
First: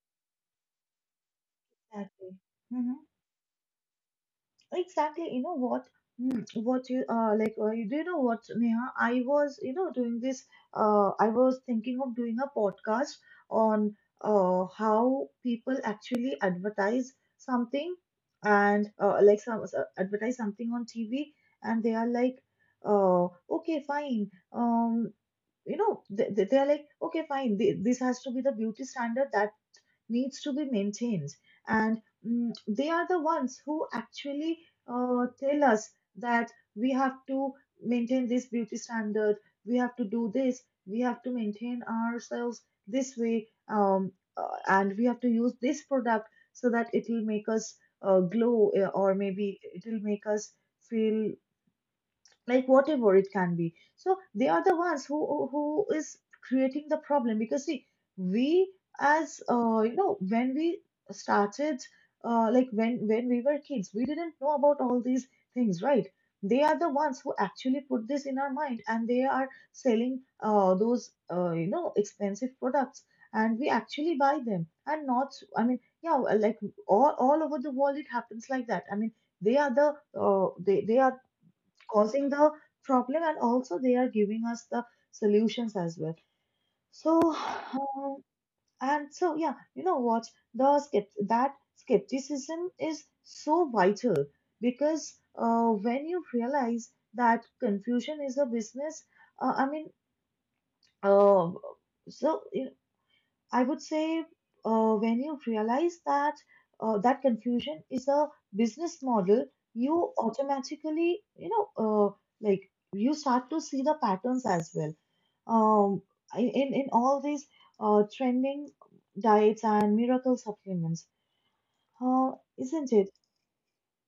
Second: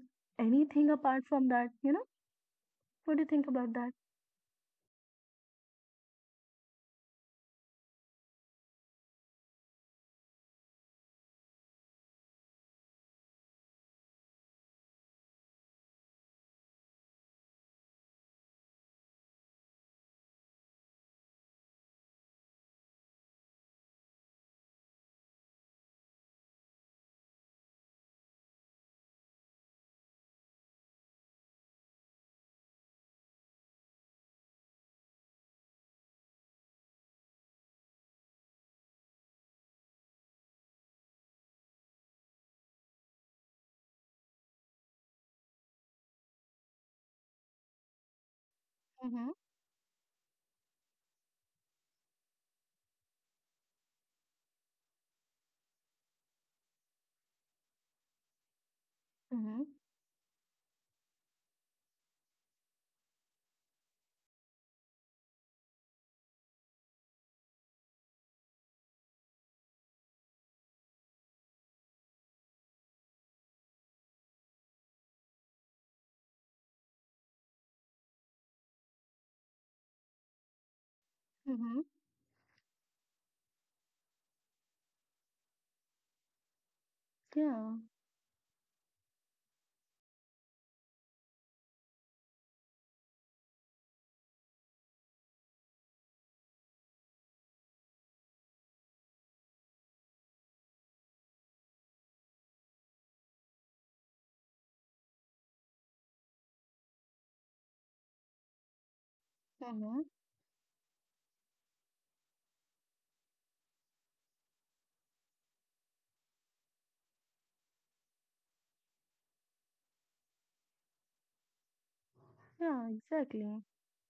anything apart from that, you know.
exactly. Hmm.
What do you think about that?
Exactly. You know what? Mm, What you uh like? Uh, you do you know what, Neha? I was you know doing this. Uh, I was thinking of doing a podcast on uh how people actually advertise something. And uh, like some uh, advertise something on T V, and they are like, uh, "Okay, fine." Um, you know they, they they are like, "Okay, fine, th- this has to be the beauty standard that needs to be maintained." And mm, they are the ones who actually uh, tell us that we have to maintain this beauty standard, we have to do this, we have to maintain ourselves this way, um, uh, and we have to use this product so that it will make us uh, glow uh, or
Mm-hmm,
maybe it will make us feel like whatever it can be. So they are the ones who who is creating the problem. Because see, we, as
mm-hmm,
uh, you know when we started uh, like when when we were kids, we didn't know about all these things, right? They are the ones who actually put this in our mind, and they are selling uh, those uh, you know expensive products, and we actually buy them. And not, I mean, yeah, like all, all over the world it happens like that. I mean, they are the uh, they, they are
mm-hmm.
causing the problem, and also they are giving us the solutions as well. so
Yeah.
um, and so, yeah, you know what? The skept- that skepticism is so vital, because uh, when you realize that confusion is a business. uh, I mean, uh, so I would say, uh, when you realize that uh, that confusion is a business model,
Mm-hmm.
you automatically, you know, uh, like you start to see the patterns as well. Um, in in in all these uh, trending diets and miracle supplements, uh,
Yeah,
isn't it?
exactly.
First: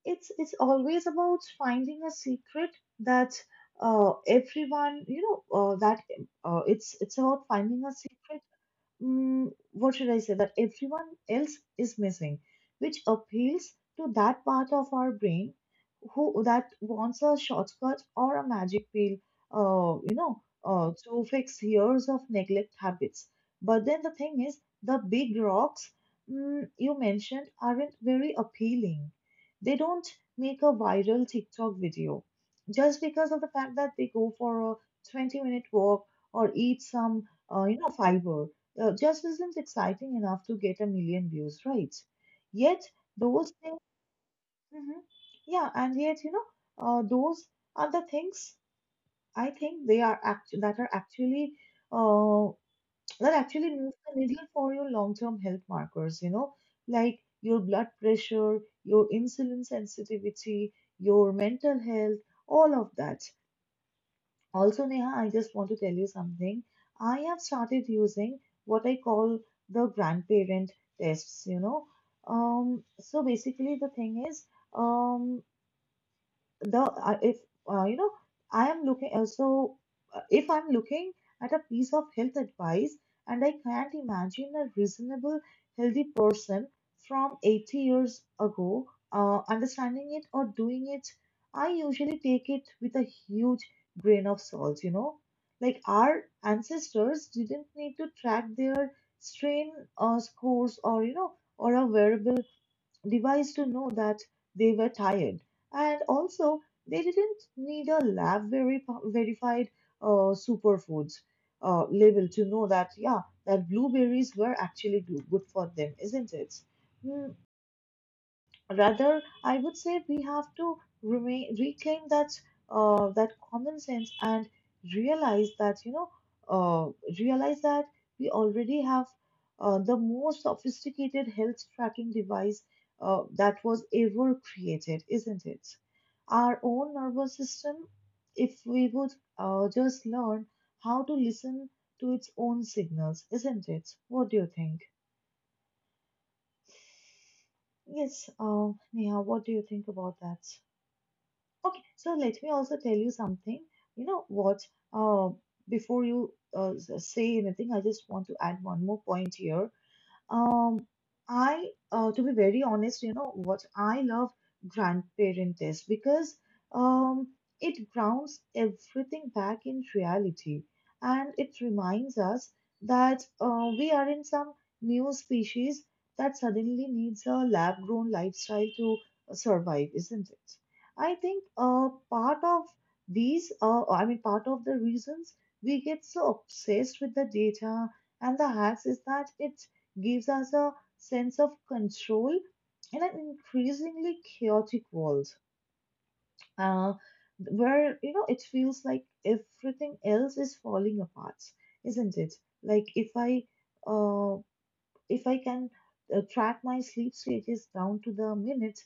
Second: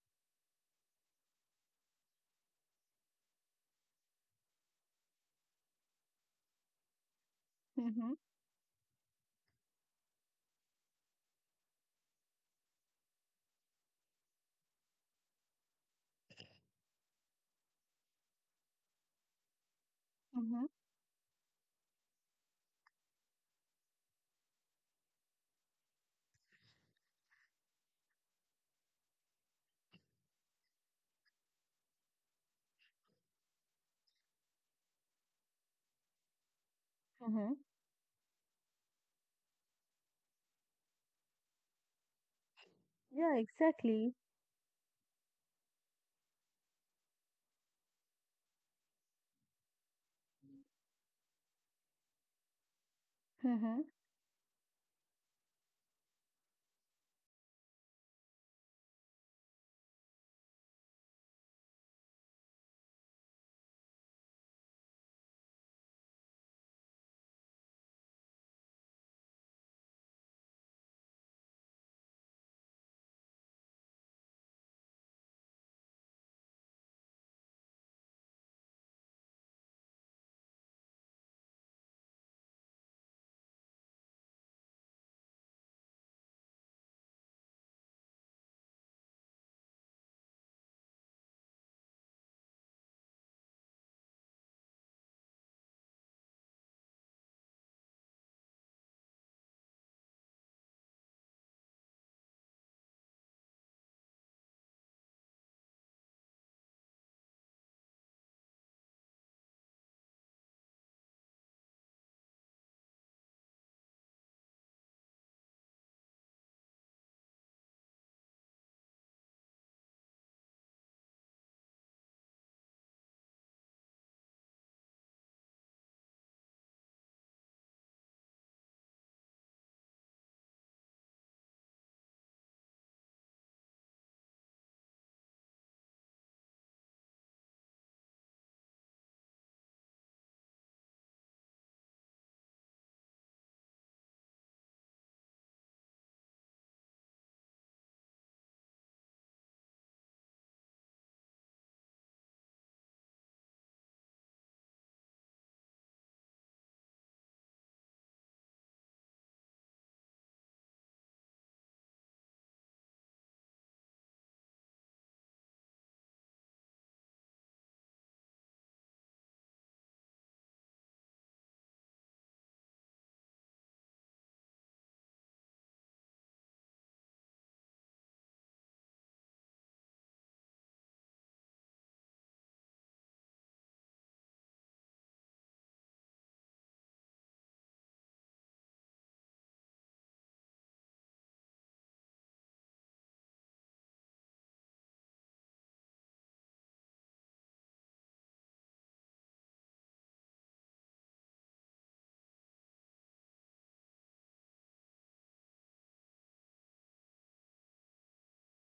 It's it's always about finding a secret that uh, everyone, you know, uh, that uh, it's it's about finding a
Mm-hmm,
secret. Mm, what should I say, that everyone else is missing, which appeals to that part of our brain who that wants a shortcut or a magic pill, uh, you know,
mm-hmm,
uh, to fix years of neglect habits. But then the thing is, the big rocks mm, you mentioned aren't very appealing. They don't make a viral TikTok video just because of the fact that they go for a twenty minute walk or eat some,
mm-hmm.
uh, you know, fiber uh, just isn't exciting enough to get a million views, right? Yet
Yeah,
those things.
exactly.
Mhm. Yeah, and yet, you know, uh, those are the things, I think, they are act that are actually uh, that actually
Mm-hmm.
move the needle for your long-term health markers. You know, like your blood pressure, your insulin sensitivity, your mental health, all of that. Also, Neha, I just want to tell you something. I have started using what I call the grandparent tests, you know. Um, so basically, the thing is, um, the uh, if uh, you know I am looking uh, so uh, if I'm looking at a piece of health advice and I can't imagine a reasonable healthy person from eighty years ago uh, understanding it or doing it. I usually take it with a huge grain of salt, you know like our ancestors didn't need to track their strain uh, scores or you know or a wearable device to know that they were tired. And also, they didn't need a lab veri- verified uh, superfoods uh, label to know that, yeah, that blueberries were actually goo- good for them, isn't it? Hmm, Rather, I would say we have to remain, reclaim that uh, that common sense and realize that you know uh, realize that we already have uh, the most sophisticated health tracking device uh, that was ever created, isn't it? Our own nervous system, if we would uh, just learn how to listen to its own signals, isn't it? What do you think? Yes, uh, Neha, what do you think about that? Okay, so let me also tell you something. You know what? Uh, Before you uh, s- say anything, I just want to add one more point here. Um, I, uh, to be very honest, you know what I love grandparent is because um, it grounds everything back in reality, and it reminds us that uh, we are in some new species that suddenly needs a lab-grown lifestyle to uh, survive, isn't it? I think uh, part of these, uh, I mean, part of the reasons we get so obsessed with the data and the hacks is that it gives us a sense of control in an increasingly chaotic world, uh, where you know it feels like everything else is falling apart, isn't it? Like if i uh, if I can uh, track my sleep stages down to the minute.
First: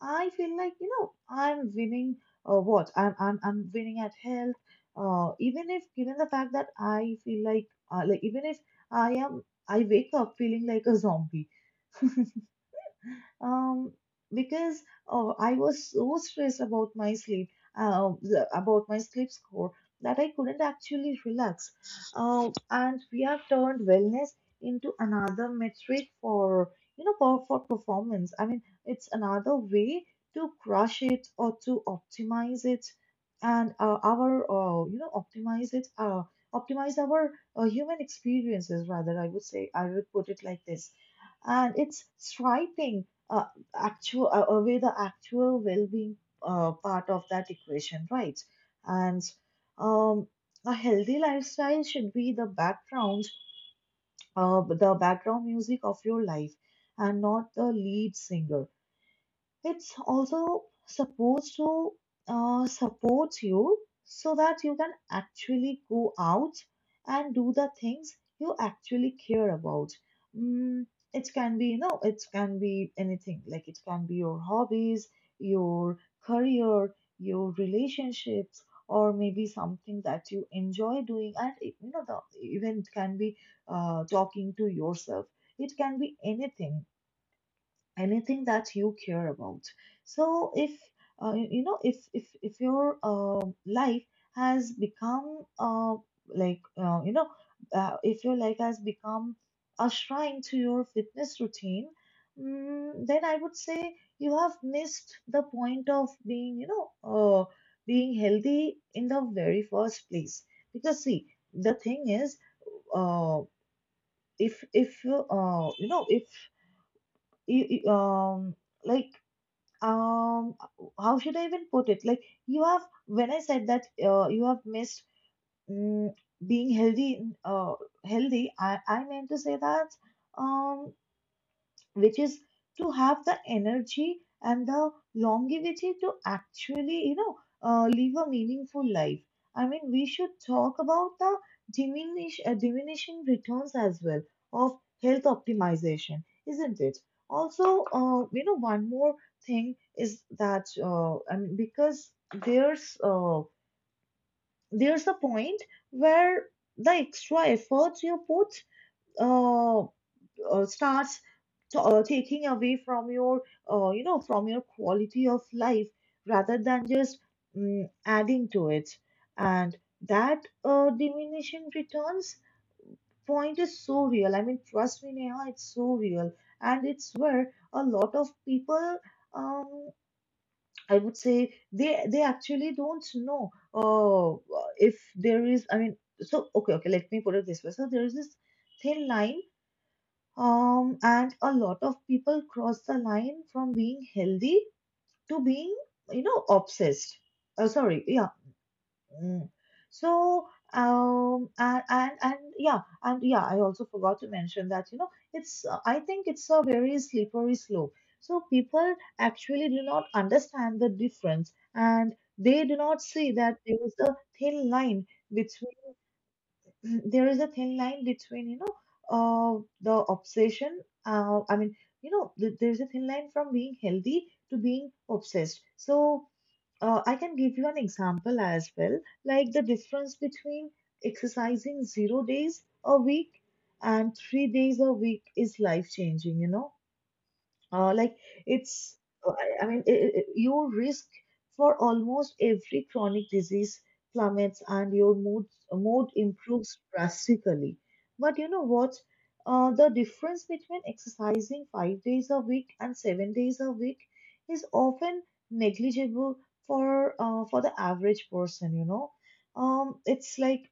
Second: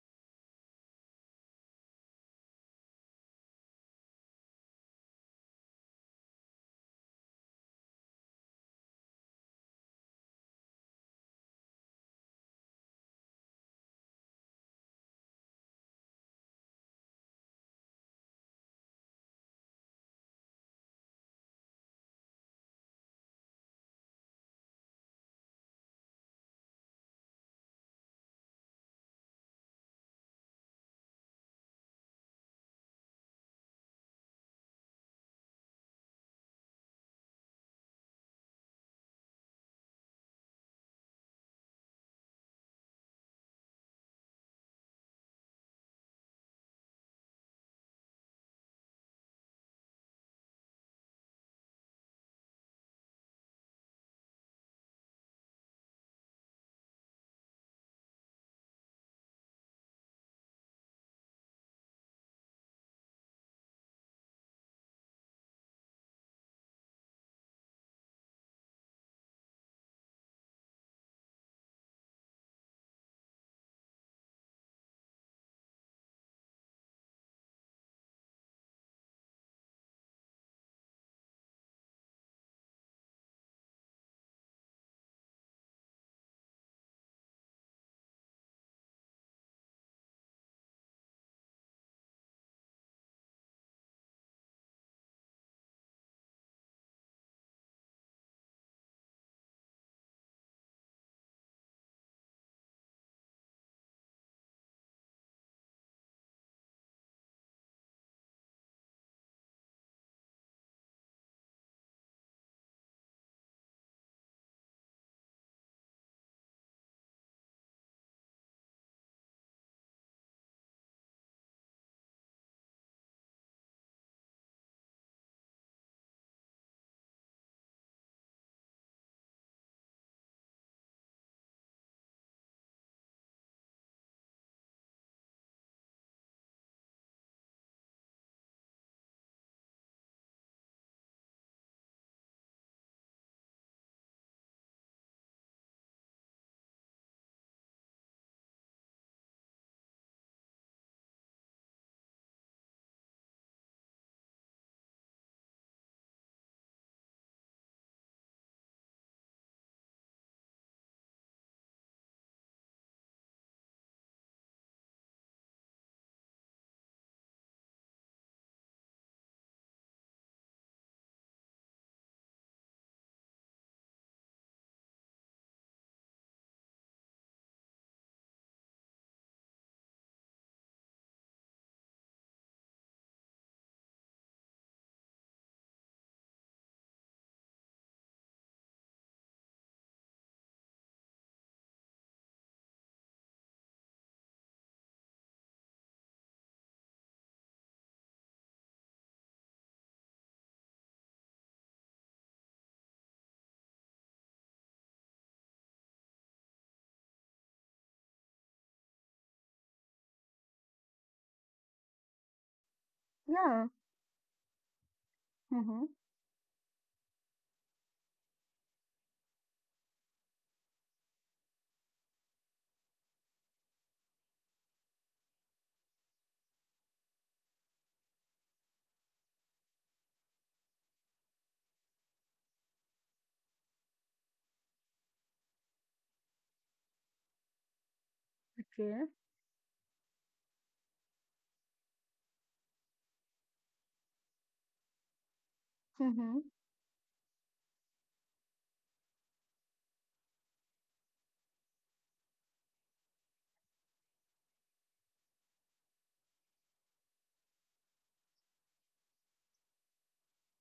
I feel like, you know I'm winning uh, what I'm, I'm I'm winning at health, uh, even if, given the fact that I feel like uh,, like even if I am I wake up feeling like a zombie. Um, because oh, I was so stressed about my sleep, uh, the- about my sleep score that I couldn't actually relax. Uh, and we have turned wellness into another metric for you know for, for performance. I mean, it's another way to crush it or to optimize it, and uh, our uh, you know optimize it uh, optimize our uh, human experiences rather. I would say I would put it like this, and it's striking uh, actual uh, away the actual well-being uh, part of that equation, right? And um, a healthy lifestyle should be the background uh, the background music of your life and not the lead singer. It's also supposed to uh, support you so that you can actually go out and do the things you actually care about. Mm, it can be, you know, it can be anything. Like, it can be your hobbies, your career, your relationships, or maybe something that you enjoy doing. And it- you know, the, Even it can be uh, talking to yourself. It can be anything anything that you care about. So if uh, you you know if if if your uh, life has become uh, like uh, you know uh, if your life has become a shrine to your fitness routine, mm, then I would say you have missed the point of being you know uh, being healthy in the very first place. Because see, the thing is, uh, if if you uh, you know if you, you, um like um how should I even put it like you have, when I said that uh, you have missed mm being healthy in- uh, healthy I I meant to say that um which is to have the energy and the longevity to actually, you know, uh, live a meaningful life. I mean, we should talk about the diminish, uh, diminishing returns as well of health optimization, isn't it? Also, uh, you know, one more thing is that uh, I mean, because there's uh, there's a point where the extra effort you put uh, uh, starts t- uh, taking away from your uh, you know from your quality of life rather than just mm, adding to it. And that uh, diminishing returns point is so real. I mean, trust me, Neha, it's so real, and it's where a lot of people, um, I would say they they actually don't know, uh, if there is, I mean, so okay okay let me put it this way. So there is this thin line, um, and a lot of people cross the line from being healthy to being, you know, obsessed. Oh, sorry, yeah. Mm. So, um, and, and and yeah, and yeah, I also forgot to mention that, you know, it's uh, I think it's a very slippery slope. So people actually do not understand the difference, and they do not see that
Yeah.
there is a thin line.
Mm-hmm.
There is a thin line between, you know, uh, the obsession, uh, i mean you know, th- there is a thin line from being healthy to being obsessed. So uh, I can give you an example as well, like the difference between exercising zero days a week and three days a week is life changing, you know. Uh, like it's
Okay.
uh, I I mean i i your risk for almost every chronic disease plummets, and your mood mood
Mhm.
improves drastically. But you know what? Uh, the difference between exercising five days a week and seven days a week is often negligible for uh, for the average person, you know. Um, it's like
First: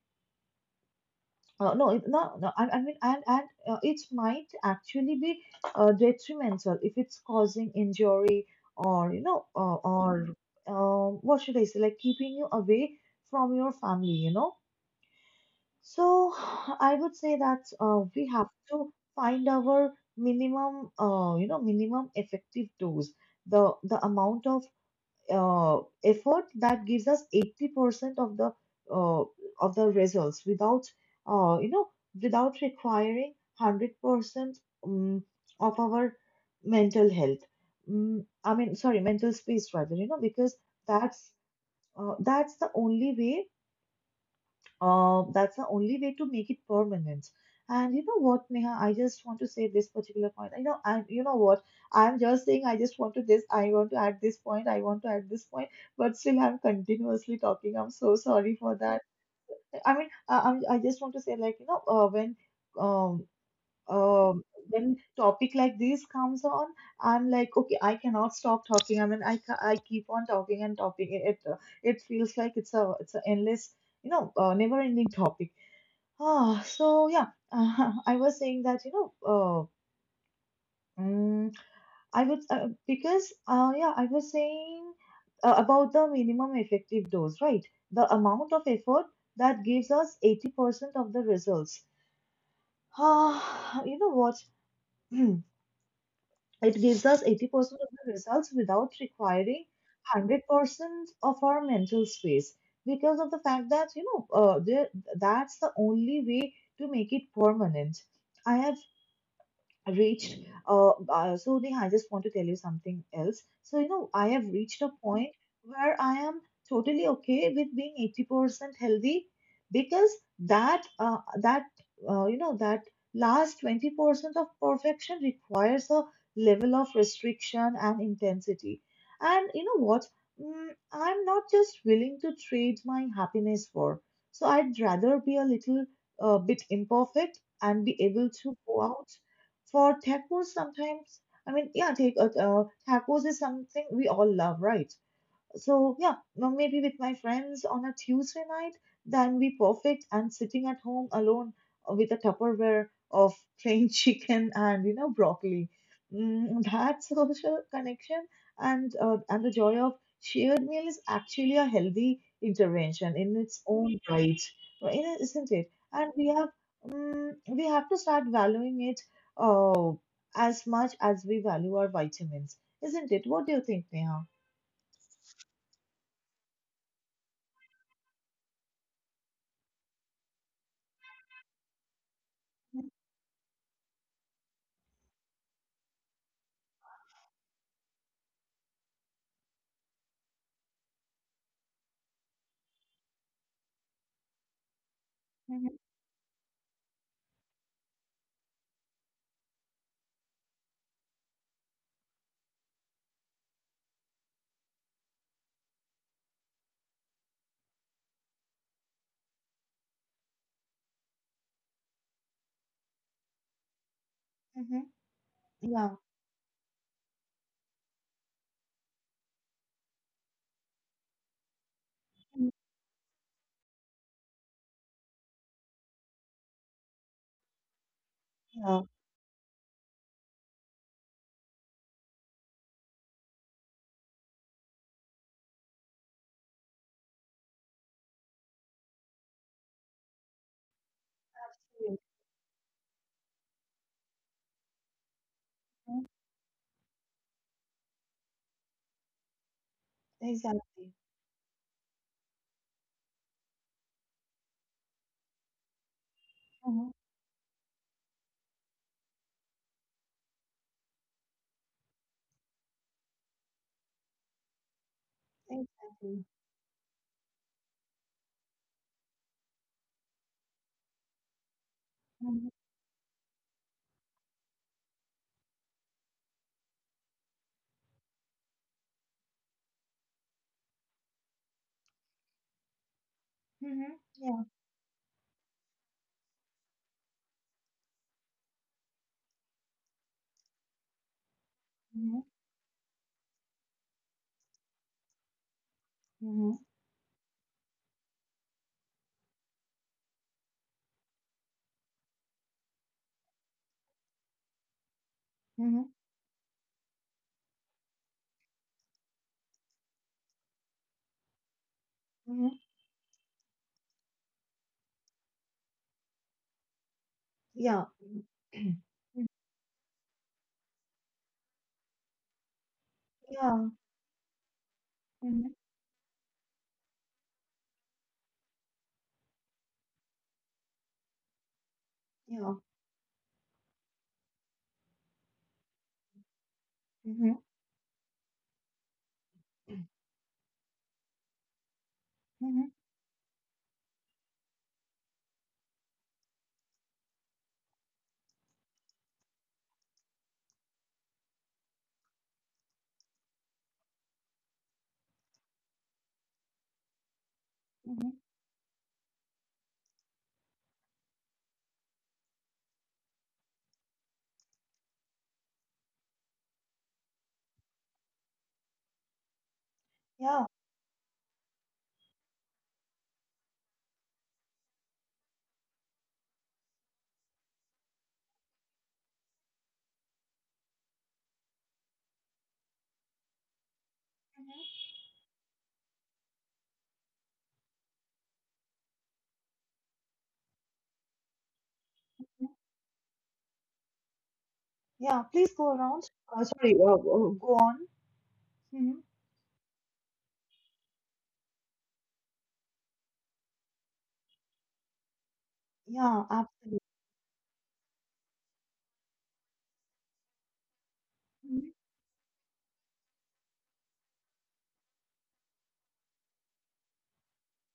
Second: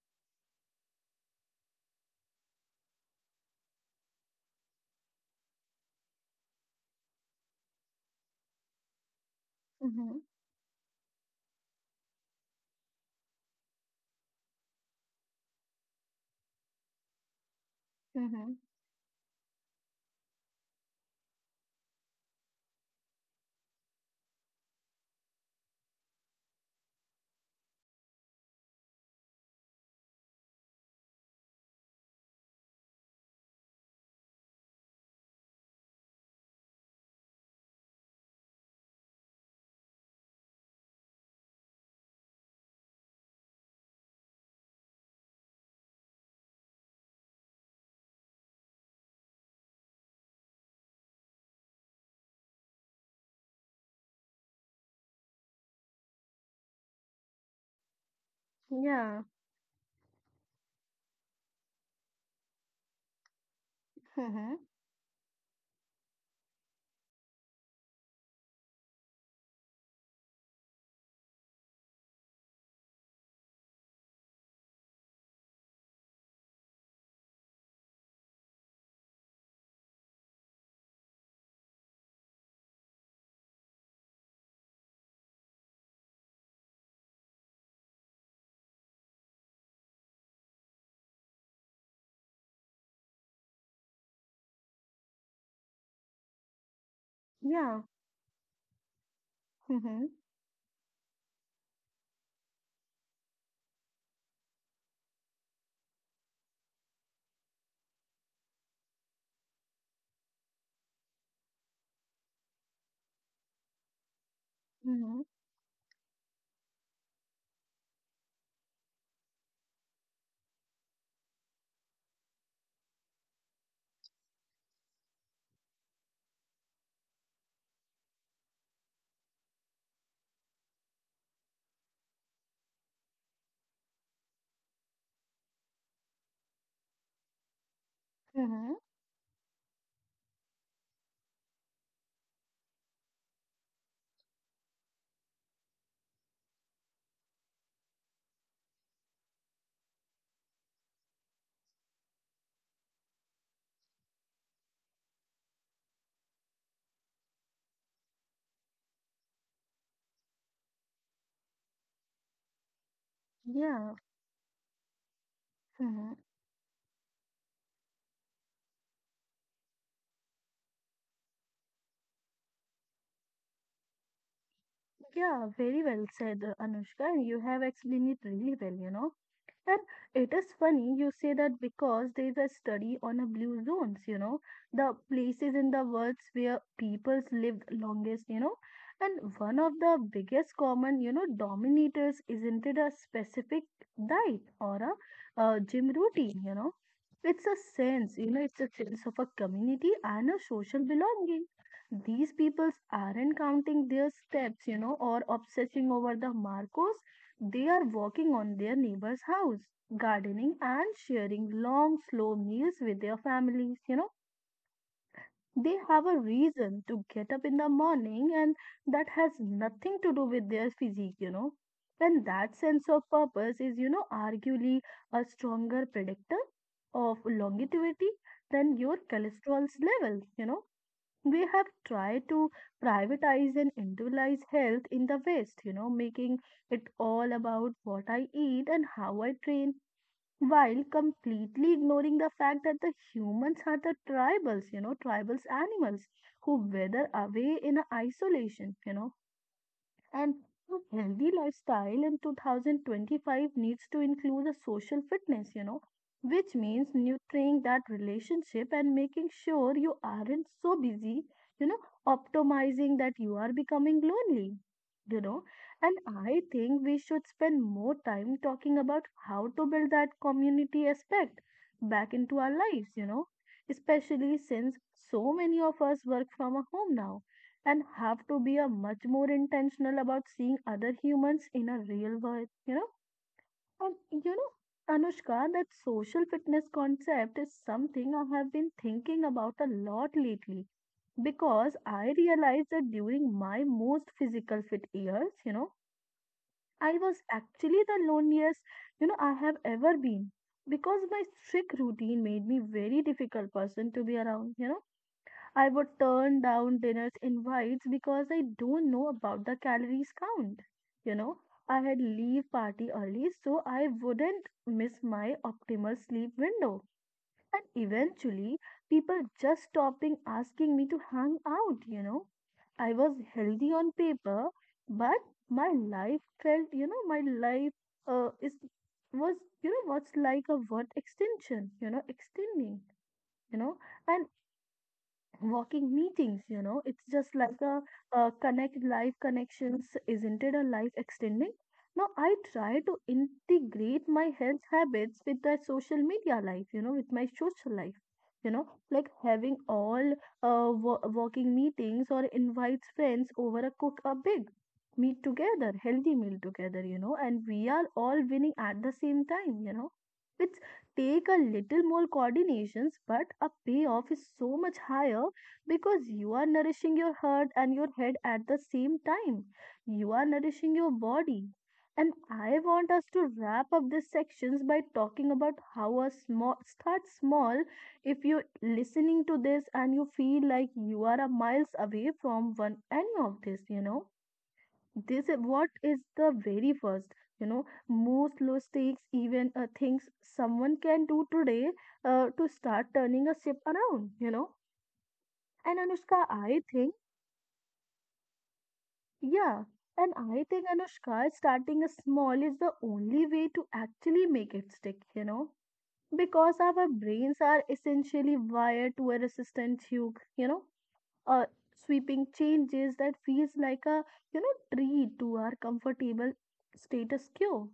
uh, No, it, no, no. I, I mean, and and uh, it might actually be uh, detrimental if it's causing injury or, you know, uh,
Mhm.
or, um, what should I say, like keeping you away from your family, you know. So I would say that uh, we have
Mhm.
to find our minimum, uh, you know, minimum effective dose, the the amount of uh, effort that gives us eighty percent of the uh, of the results without uh, you know without requiring one hundred percent, um, of our mental health. Mm, I mean, sorry, mental space rather, you know, because that's, uh, that's the only way. Um, that's the only way to make it permanent. And you know what, Neha, I just want to say this particular point. I know, and you know what, I'm just saying, I just want to this, I want to add this point, I want to add this point, but still I'm continuously talking. I'm so sorry for that.
Yeah.
I mean, I, I'm, I just want to say, like, you know, uh, when um um
Mhm.
when topic like this comes on, I'm like, okay, I cannot stop talking. I mean, I ca- I keep on talking and talking. It it, uh, it feels like it's a it's an endless, you know, uh, never ending topic. Ah, so yeah, I was saying that, you know, uh, mm, I would, uh, because uh, yeah, I was saying uh, about the minimum effective dose, right? The amount of effort that gives us eighty percent of the results. Ah, you know what? It gives us eighty percent
Yeah.
of the results without requiring
Mhm.
one hundred percent of our mental space, because of the fact that, you know, uh, there, that's the only way to make it permanent. I have reached, uh, uh so Neha, I just want to tell you something else. So you know, I have reached a
Mhm.
point where I am totally okay with being eighty percent healthy, because that uh, that uh, you know, that last twenty percent of perfection requires a level of restriction and intensity, and you know what, mm, I'm not just willing to trade my happiness for. So I'd rather be a little uh, bit imperfect and be able to
Mhm.
go out for tacos sometimes. I mean, yeah, take, uh, uh, tacos is something we all love, right? So yeah, no, maybe with my friends on a Tuesday night, that'd be perfect. And sitting at home alone uh, with a Tupperware of plain chicken and, you know, broccoli, mm, that social connection, and uh, and the joy of shared meal is actually a healthy intervention in its
Yeah.
own right, right? Isn't it? And
Mhm.
we have, mm, we have to start valuing it uh, as much as we value our vitamins, isn't it? What do you think, Neha?
Yeah. Very well said, uh, Anushka. You have explained it really well. You know. And it is funny you say that because there is a study on a blue zones, you know, the places in the world where peoples lived longest, you know. And one of the biggest common, you know, dominators isn't it a specific diet or a uh,
Mhm,
gym routine, you know. It's a sense, you know, it's a sense of a community and a social belonging. These peoples aren't counting their steps, you know, or obsessing over the markers they are walking on their neighbor's house, gardening and sharing long, slow meals with their families. You know,
mhm.
they
Yeah.
have a reason to get up in the morning, and that has nothing to do with their physique, you know. And
Mhm.
that sense of purpose is, you know, arguably a stronger predictor of longevity than
Yeah.
your cholesterol's level, you know we have tried to privatize and individualize health in the West, you know, making it all about what I eat and how I train, while completely
Correct.
ignoring the fact that the humans are the tribals, you know, tribals
Mhm.
animals who weather away in isolation, you know and
Exactly.
a healthy lifestyle in twenty twenty-five needs to include a social fitness, you know, which
Mhm.
means nurturing that relationship and making sure you aren't so busy, you know, optimizing that you are becoming lonely, you know. And
Exactly.
I think we should spend more time talking about how to build that community aspect back into
Mhm.
our lives, you know, especially since so many of us work from a home now and have to be a much more intentional about seeing other humans in a real world. You know and
Mhm.
you
Yeah.
know Anushka, that social fitness concept is something I have been thinking about a lot lately because I
Mhm.
realized that during my most physical fit years, you know
Mhm.
I was actually the loneliest you know I have ever been because my strict routine made me very difficult person to be around. you know I
Mhm.
would turn down dinner's invites because I don't know about the calories count. You know, I had leave
Mhm.
party early so I wouldn't miss my optimal sleep window. And
Yeah.
eventually, people
Mhm.
just stopping asking me to hang out, you know. I was
Yeah.
healthy on paper, but
Mhm.
my life felt, you know, my life uh, is was, you know, what's like a word extension, you know,
Yeah.
extending, you know. And walking meetings, you know it's just
Mhm.
like a, uh connect live connections isn't it a life extending. Now I try
Mhm.
to integrate my health habits with that social media life, you know with my social life, you know like having all uh wa- walking meetings or invites friends over a cook a big meet together healthy meal together, you know and we are all
Mhm.
winning at the same time. You know it's take a little more coordinations but a payoff is so much higher because you are nourishing your heart and your head at the same time. You are
Yeah.
nourishing your body. And I want us to wrap up these sections by talking about how a small start small. If you're listening to this and you feel like you are a miles away from one any of this, you know, this is what is the very first, you know, most low stakes even uh, things someone can do today uh, to
Mhm.
start turning a ship around, you know.
Yeah. Please
And
go around.
Anushka,
Uh,
I
sorry.
think.
Uh, uh, go on. Mhm.
Yeah, and I think Anushka, starting small is the only way to actually make it stick, you know,
Yeah.
because
Absolutely.
our brains are essentially wired to a resistant tube, you know uh,
Mhm.
sweeping changes that feels like a, you know treat to our comfortable status quo.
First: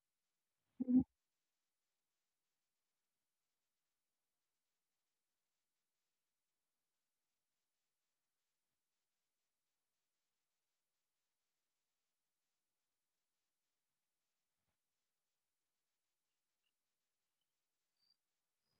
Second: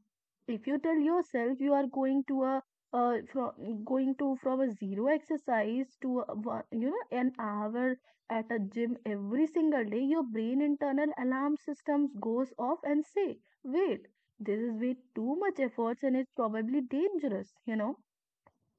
If you tell
Mhm.
yourself you are going to a, uh, from going to from a zero exercise to a, one- you know an hour at a gym every single day, your brain internal alarm systems goes off and say wait, this is way too much efforts and it's probably dangerous, you know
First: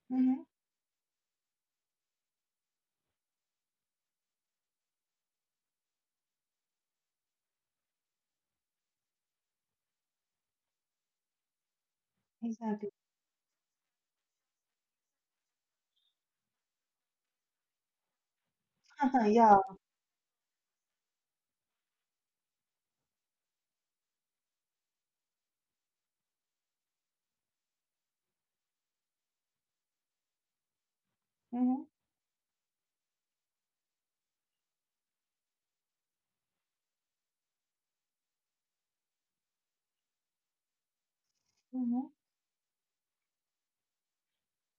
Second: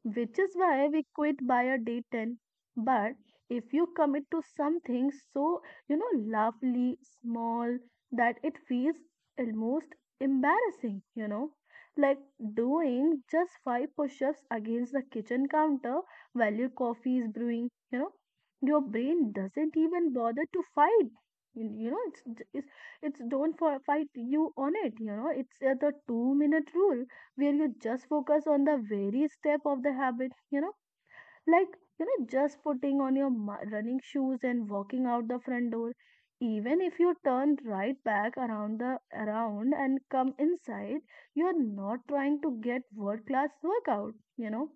which
Mhm.
is why we quit by a day ten. But if you commit to something so, you know, lovely, small, that it feels almost embarrassing, you know, like
Exactly.
doing just five push ups against the kitchen counter while your coffee is brewing, you know, your brain
Yeah.
doesn't even bother to fight. You you know, it's it's, it's don't for fight you on it. You know, it's uh, the two minute rule where you just focus on the very step of the habit, you know, like,
Mhm.
you know, just putting on your mu- running shoes and walking out the front door. Even if you turn right back around the around and come inside, you are not
Mhm.
trying to get world class workout, you know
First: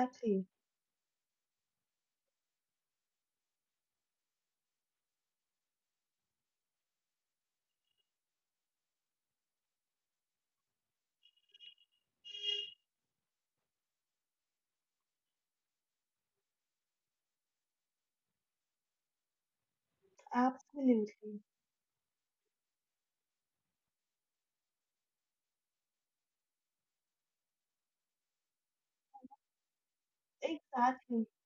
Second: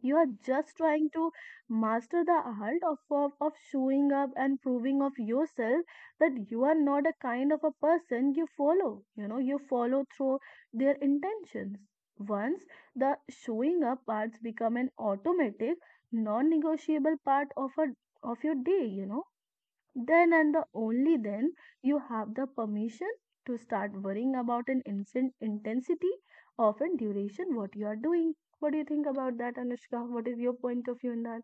you are just trying to master the art of, of of showing up and proving of yourself that you are not a kind of a person you follow, you know you follow through their intentions. Once the showing up parts become an automatic non-negotiable part of a of your day, you know then and the only
Absolutely.
then you have the permission to start worrying about an instant intensity of and duration what you are doing. What do you think about that, Anushka? What is your point of view in
Exactly.
that?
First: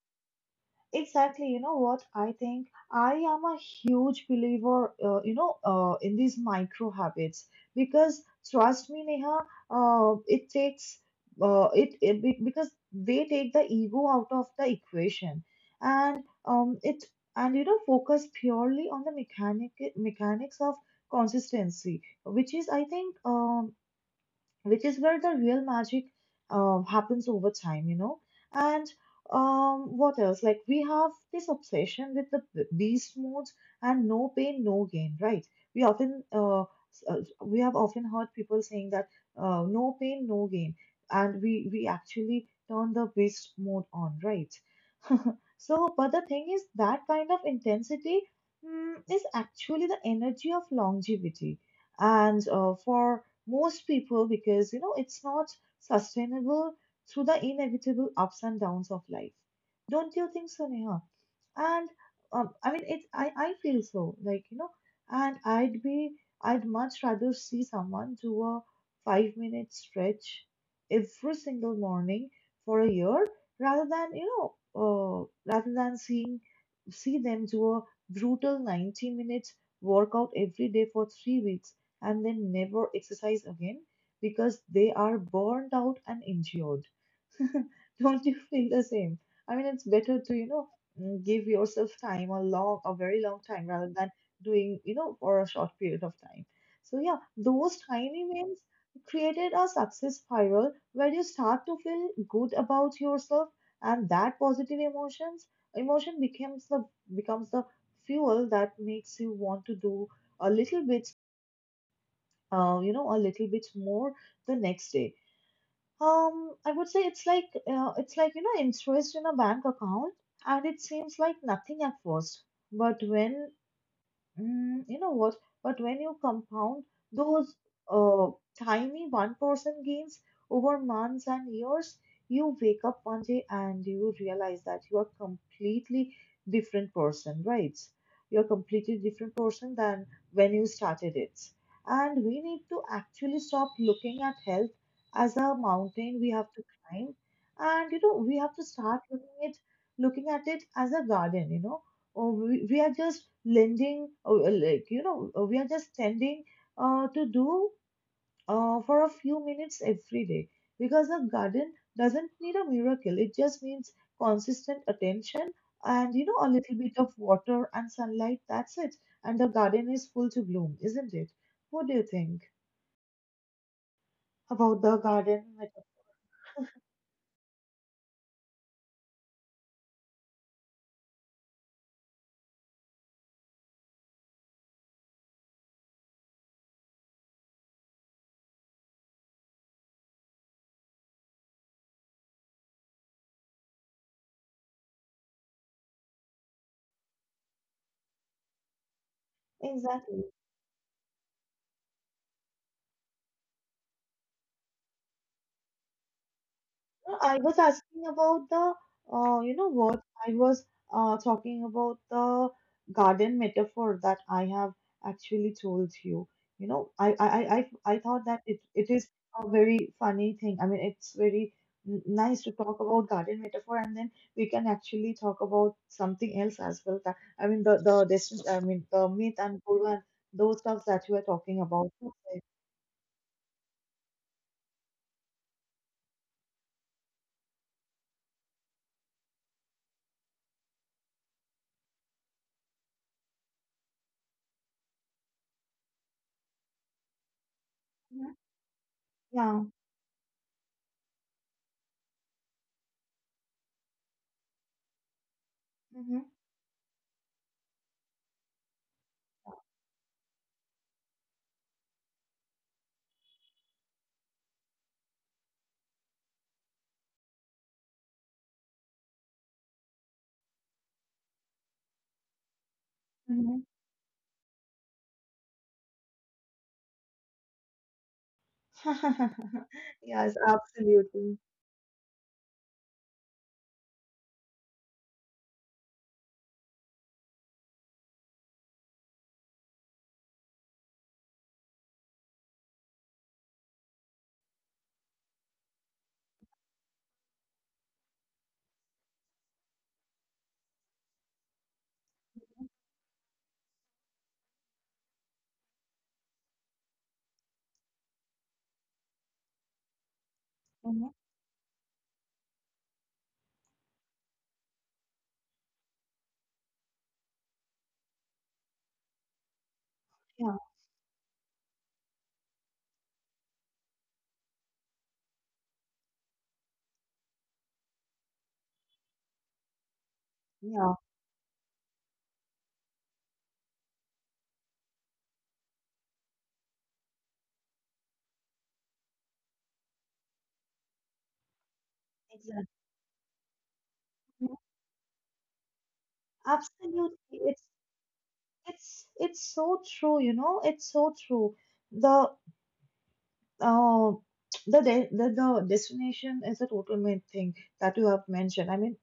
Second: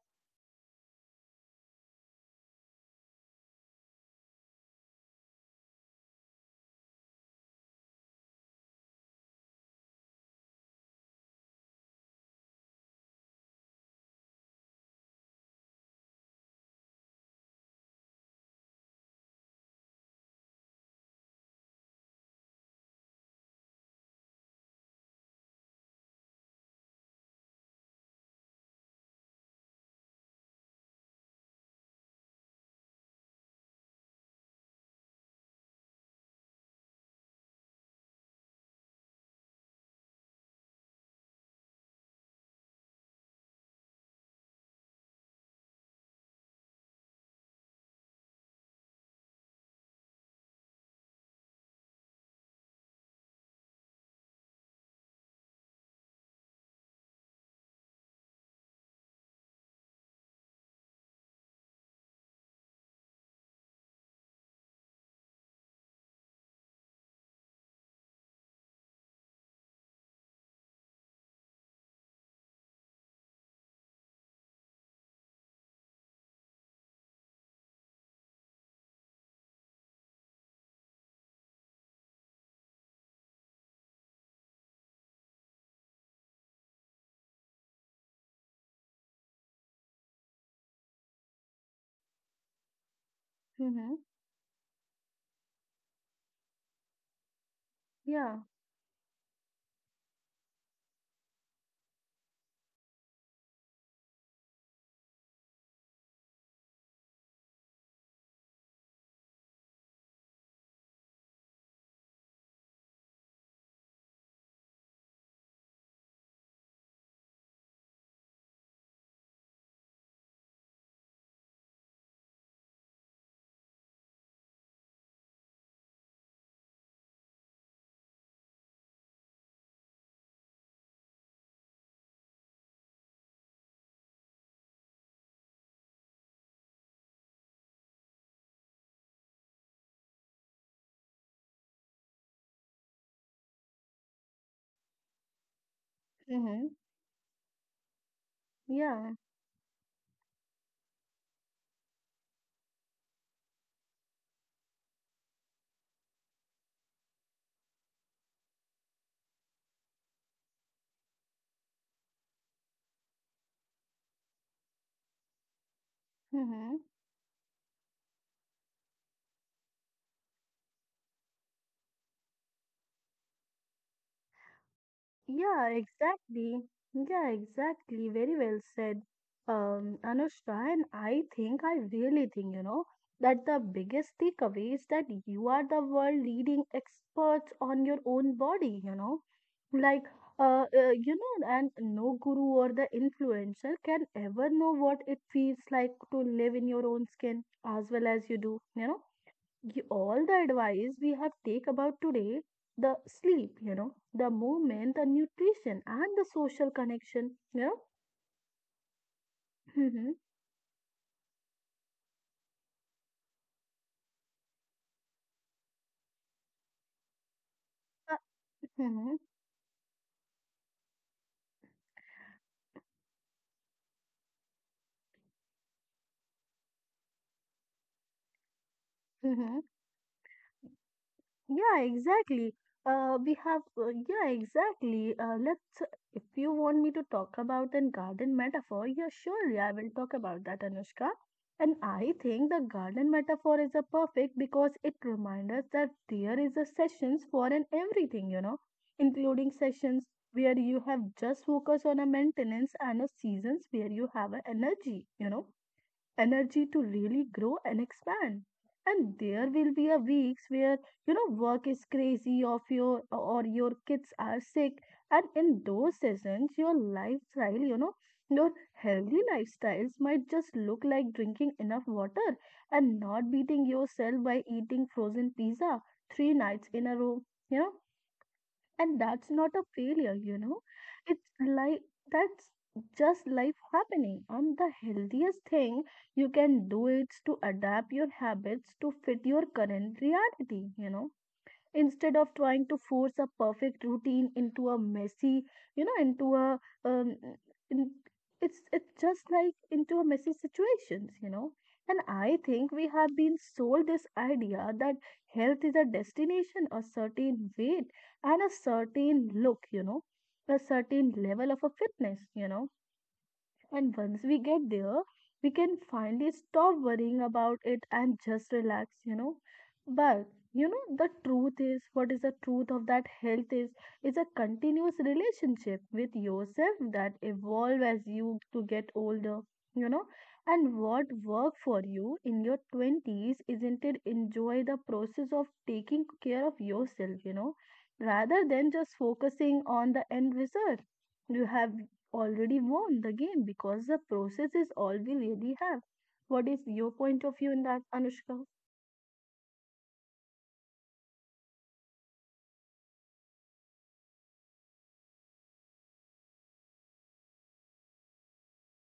Exactly, you know what I think? I am a huge believer, uh, you know, uh, in these micro habits, because trust me, Neha, uh, it takes uh, it, it be- because they take the ego out of the equation, and um, it and, you know, focus purely on the mechanic mechanics of consistency, which is, I think, um, which is where the real magic uh, happens over time, you know. And um, what else? Like, we have this obsession with the b- beast mode and no pain, no gain, right? We often, uh, s- uh, we have often heard people saying that uh, no pain, no gain, and we we actually turn the beast mode on, right? So, but the thing is that kind of intensity mm, is actually the energy of longevity, and uh, for most people, because you know, it's not sustainable through the inevitable ups and downs of life. Don't you think so, Neha? And um, I mean, it. I I feel so, like, you know, and I'd be I'd much rather see someone do a five minute stretch every single morning for a year rather than, you know, uh, rather than seeing see them do a brutal ninety minute workout every day for three weeks, and then never exercise again because they are burned out and injured. Don't you feel the same? I mean, it's better to, you know, mm, give yourself time, a long, a very long time,
Mm-hmm.
rather than doing, you know, for a short period of time. So yeah, those tiny
Yeah.
wins created a success spiral where you start to feel good about yourself, and that positive emotions emotion becomes the, becomes the fuel that makes you want to do a little bit, uh, you know, a little bit more the next day. Um, I would say it's like, uh, it's like you know, interest in a bank account, and it seems like nothing at first. But when, Mm, you know what? But when you compound those uh, tiny one percent gains over months and years, you wake up one day and you realize that you are completely different person, right? You're completely different person than when you started it. And we need to actually stop looking at health as a mountain we have to
Mm-hmm.
climb, and you know, we have to start
Yeah.
looking it looking at it as a garden. You know, uh, we, we are just lending uh, uh, like you know uh, we are just tending uh, to do uh, for a few minutes every day, because a garden doesn't need a miracle, it just needs consistent attention, and you know, a
Mm-hmm.
little bit of water and sunlight, that's it, and the garden is full to bloom, isn't it? What do you think about the garden
Yeah,
meta-,
exactly. Yeah, exactly. Very well said, um, Anushka. And I think, I really think, you know, that the biggest takeaway is that you are the world leading experts on your own body, you know. Like, uh, uh, you know, and no guru or the influencer can ever know what it feels like to live in your own skin as well as you do, you know y- all
exactly.
the advice we have take about today, the sleep, you know the movement, the nutrition, and the social
No,
connection,
I was
you know
asking about the, uh, you know what?
mm-hmm.
I was uh, talking about the garden metaphor that I have actually told you. You know, I I I I I
Uh,
thought that it it is
mhm,
a very funny thing. I mean, it's very n- nice to talk about garden metaphor, and then we can actually talk about something else as well. That, I mean, the the distance. I mean, the myth and
mhm.
guru and those stuff that you are talking
Yeah,
about. Okay.
exactly. Uh, we have, uh, yeah, exactly. Uh, let's, if you want me to talk about the garden metaphor, yeah, surely I will talk about that, Anushka. And I think the garden metaphor is a perfect because it reminds us that there is a sessions for an everything, you know, including
Yeah.
sessions where you have just focus on a maintenance and a seasons where you have a energy, you know
Mm-hmm.
energy to really grow and expand. And there will be a weeks where, you know work is crazy of your or your kids are sick, and in those seasons your lifestyle, you know your healthy lifestyles might just look like drinking enough water and not beating yourself by eating frozen pizza three nights in a row, you know and that's
Mm-hmm.
not a failure,
Yes,
you know. It's
absolutely.
like that's just life happening. And the healthiest thing you can do is to adapt your habits to fit your current reality, you know instead of trying to force a perfect routine into a messy, you know into a um, in, it's it's just like into a messy situations, you know and I think we have been sold this idea that health is a destination, a certain weight and a certain look, you know a
Mhm.
certain level of a fitness, you know and once we get there, we can finally stop worrying about it and just relax, you know. But
Yeah,
you know, the truth is what is the truth of that health is is a continuous relationship with yourself that evolve as you to get older, you know. And
yeah,
what worked for you in your twenties isn't it enjoy the process of taking care of yourself, you know, rather than just focusing on the end result. You have
exactly.
already won the game because the process is all we really have. What is your
Absolutely.
point of view
It's
in that, Anushka?
it's it's so true, you know, it's so true. The uh the, de the, the destination is a total main thing that you have mentioned. I mean,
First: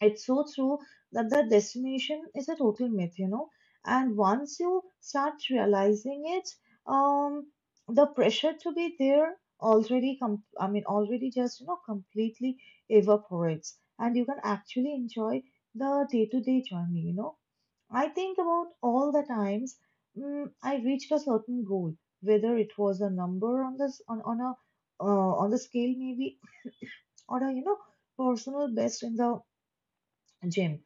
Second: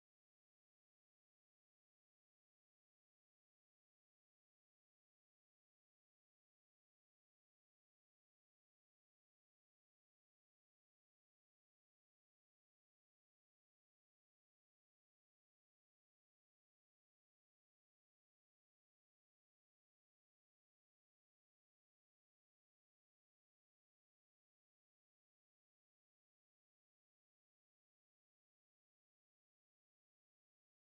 it's so true that the destination is a total myth, you know. And once you start realizing it, um, the pressure to be there already com- I mean, already just, you know, completely evaporates, and you can actually enjoy the day-to-day journey, you know. I think about all the times, mm, I reached a certain goal, whether it was a number on this on, on a uh, on the scale maybe, or a, you know, personal best in the gym,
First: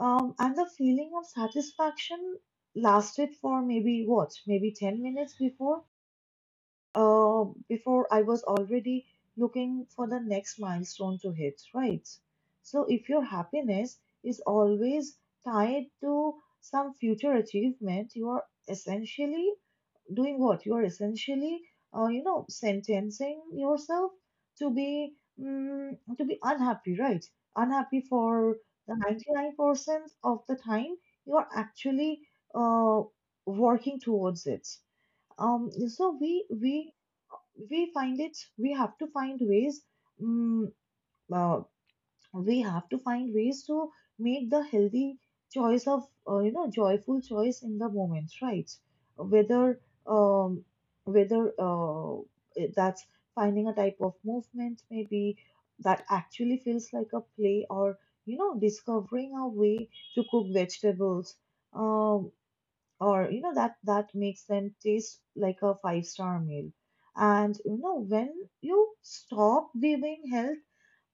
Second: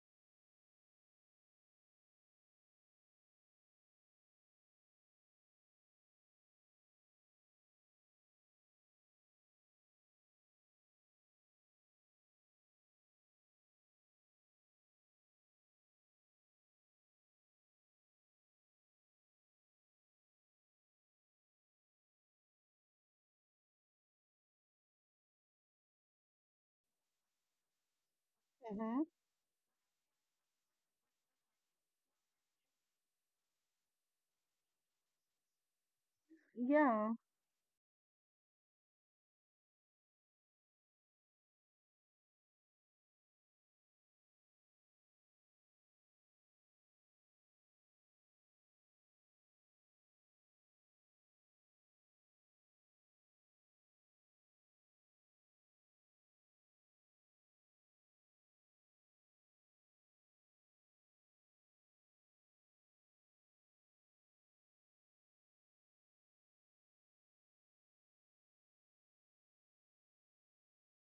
um, and the feeling of satisfaction lasted for maybe what, maybe ten minutes before, uh, before I was already looking for the next milestone to hit, right? So if your happiness is always tied to some future achievement, you are essentially doing what? You're essentially, uh, you know, sentencing yourself to be mm to be unhappy, right? Unhappy for the
Mm-hmm.
ninety-nine percent of the time you're actually uh, working towards it. Um, so we we
Yeah,
we find it. We have to find ways. Um, uh, we have to find ways to make the healthy choice of uh, you know joyful choice in the moment, right? Whether um whether uh, it- that's finding a type of movement maybe that actually feels like a play, or you know, discovering a way to cook vegetables um or you know that that makes them taste like a five star meal. And you know, when you stop viewing health,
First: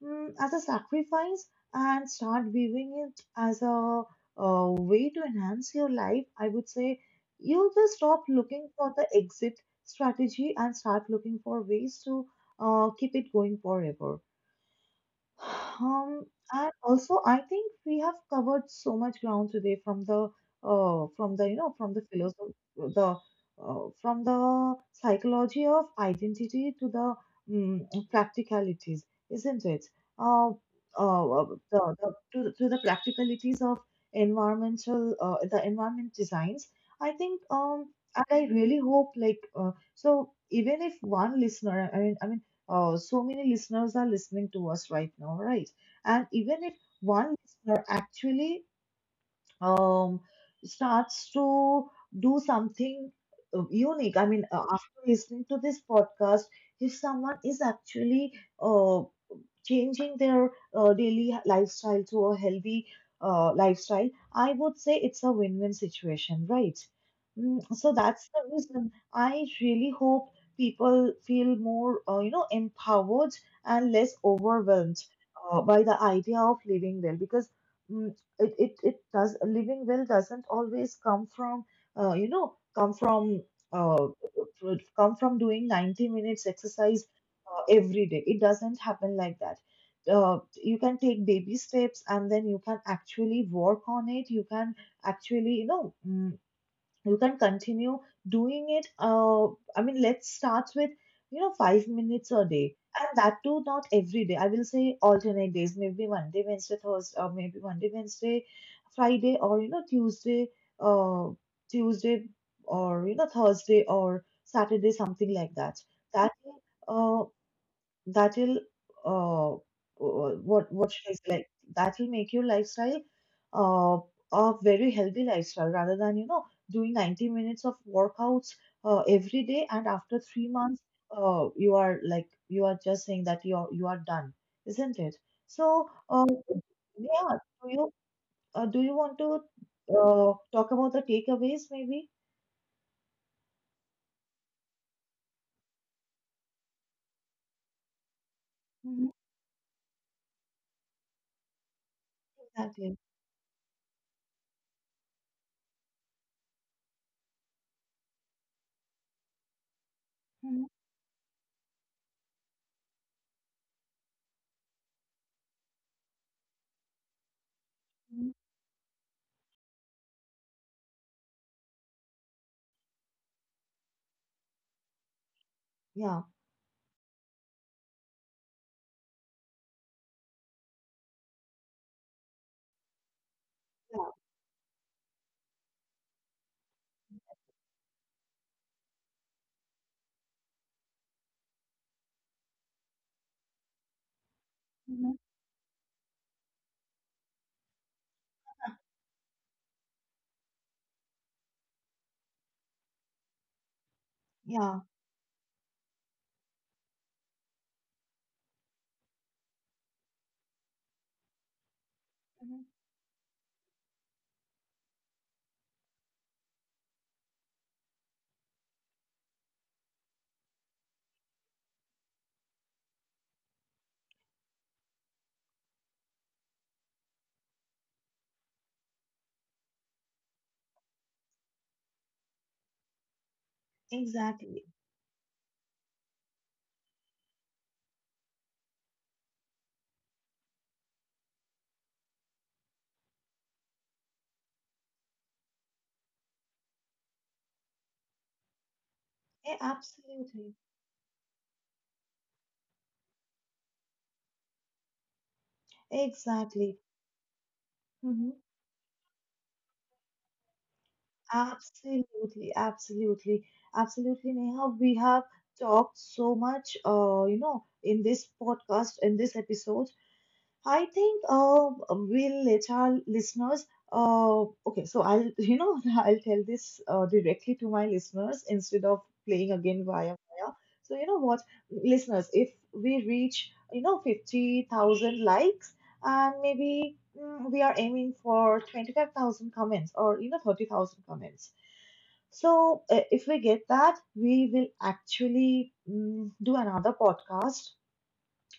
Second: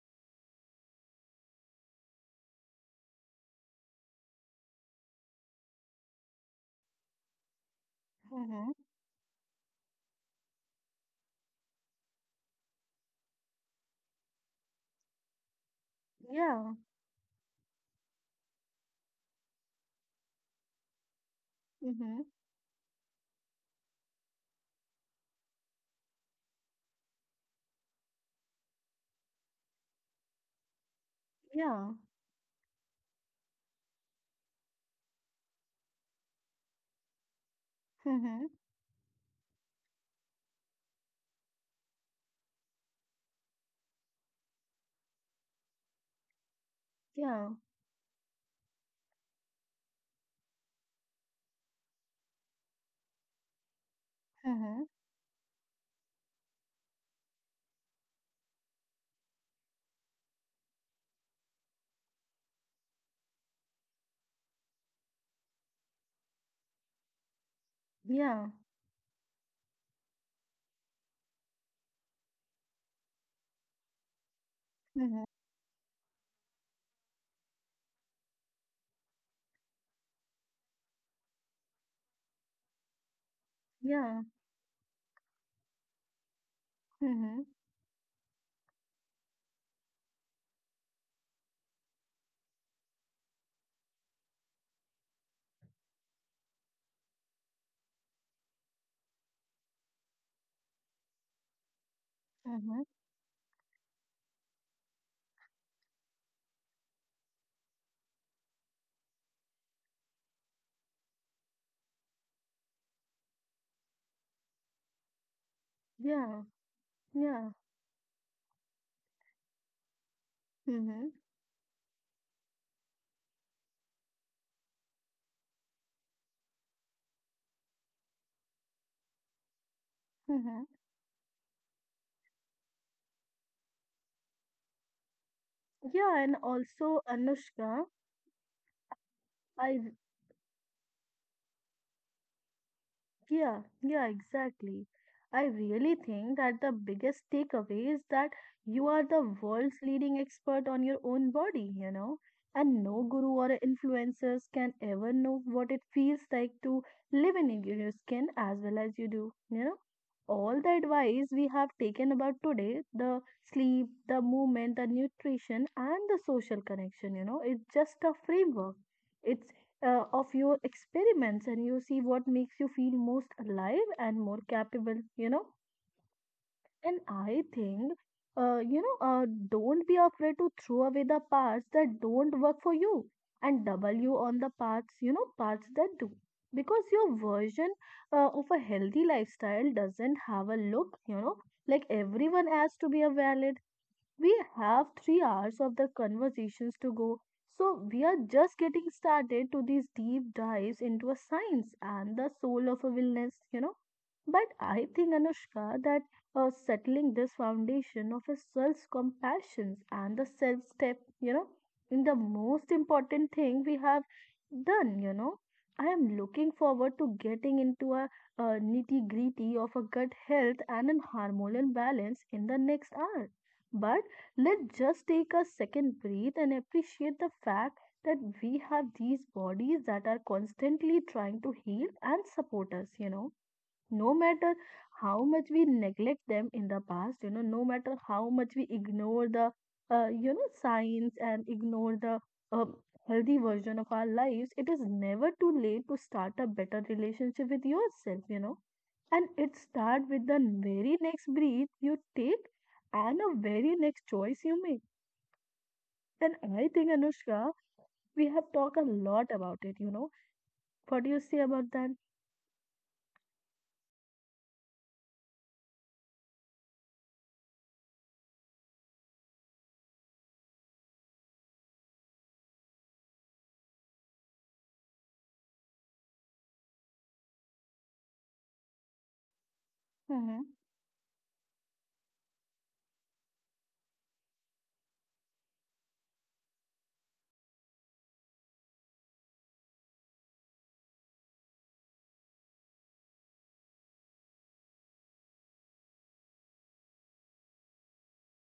mm, as a sacrifice and start viewing it as a, uh way to enhance your life, I would say you just stop looking
mm-hmm.
for the exit strategy and start looking for ways to uh, keep it going forever. Um, and
Yeah,
also, I think we have covered so much ground today, from the uh, from the you know from the
mm-hmm.
philosophy, the uh, from the psychology of identity to the um, practicalities, isn't it? Uh, uh, the,
Yeah,
the, to, the- to the practicalities of environmental uh, the environment designs. I think um, and I
mm-hmm.
really hope like uh, so even if one listener, I mean, I mean uh, so many listeners are listening to us right now, right? And even if one
Yeah,
listener actually um, starts to do something uh, unique. I mean, uh,
mm-hmm.
after listening to this podcast, if someone is actually uh, changing their uh, daily lifestyle to a healthy uh, lifestyle, I would say it's a win win situation, right? Mm, so that's the
Yeah,
reason I really hope people feel more, uh, you know, empowered and less overwhelmed
mm-hmm.
uh, by the idea of living well, because. mm, it it it does, living well doesn't always come from uh, you know come from uh,
yeah,
come from doing ninety minutes exercise
Mm-hmm.
uh, every day. It doesn't happen like that. Uh, you can take baby steps, and then you can actually work on it. You can actually you know mm, you can continue doing it. uh, I mean, let's start with you know, five minutes a day,
Mm-hmm.
and that too not every day. I will say alternate days, maybe Monday, Wednesday, Thursday, or maybe Monday, Wednesday, Friday, or you know, Tuesday, uh, Tuesday, or you know Thursday, or Saturday, something like that. that
Yeah,
uh,
yeah.
That'll uh uh, what what should
Mm-hmm.
I say, like that'll make your lifestyle uh a very healthy lifestyle, rather than you know doing ninety minutes of workouts uh, every day, and after three
Mm-hmm.
months uh you are like, you are just saying that you're you are done, isn't it? so
Yeah,
uh,
and also
yeah, do you
Anushka,
uh, do you want to
I
uh, talk about the takeaways, maybe?
yeah, yeah, exactly. I really think that the biggest takeaway is that you are
Mhm,
the world's leading expert on your own body, you know, and
exactly.
no guru or influencers can ever know what it feels like to live in your your skin as well as you do, you know. All
Mhm.
the advice we have taken about today, the sleep, the movement, the nutrition, and the social connection, you know, it's just a
Mhm.
framework. It's uh, of your experiments and you see what makes you feel most alive and more capable, you know
Yeah.
and I think uh, you know uh, don't be afraid to throw away the parts that don't work for you and double
Yeah.
you on the parts, you know parts that do, because your version uh, of a healthy lifestyle doesn't have a look, you know like everyone has to be a valid. We have
Mhm.
three hours of the conversations to go, so we are just getting started to these deep dives into a science and the soul of a wellness, you know. But I
Yeah.
think, Anushka, that uh, settling this foundation of a self compassion and the self step, you know, in the most
Mhm.
important thing we have done, you know. I am looking forward to getting into a, uh nitty gritty of a gut health and a hormonal balance in the next hour. But let's just take a second breathe and appreciate the fact that we have these bodies that are constantly trying to heal and support us, you know. No matter
Exactly.
how much we neglect them in the past, you know, no matter how much we ignore the, uh, you know, signs and ignore the um, healthy version of our lives, it is never too late to start a better relationship with yourself, you know. And it
Yeah,
starts with the
absolutely.
very next breath you take and the very next choice you make. And I
Exactly.
think, Anushka, we
Hmm.
have talked a lot about it, you know. What do you say about that?
Absolutely, absolutely, absolutely, Neha. We have talked so much, uh, you know, in this podcast, in this episode, I think uh, we'll let our listeners. Uh, okay, so I'll you know I'll tell this uh, directly to my listeners, instead of playing again via
Mm-hmm.
via. So you know what, listeners, if we reach you know fifty thousand likes, and maybe mm, we are aiming for twenty five thousand comments, or you know thirty thousand comments. So uh, if we get that, we will actually mm, do another podcast,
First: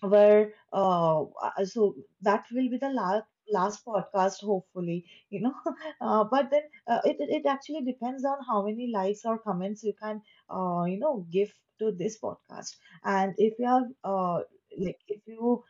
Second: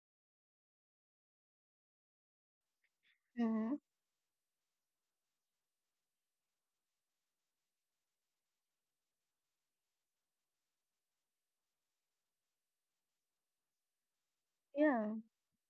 where uh, uh, so that will be the last
Mm-hmm.
last podcast hopefully, you know. Uh, but then uh, it, it it actually depends on how many likes or comments you can uh, you know give to this podcast. And if you have uh, like,
Yeah,
if you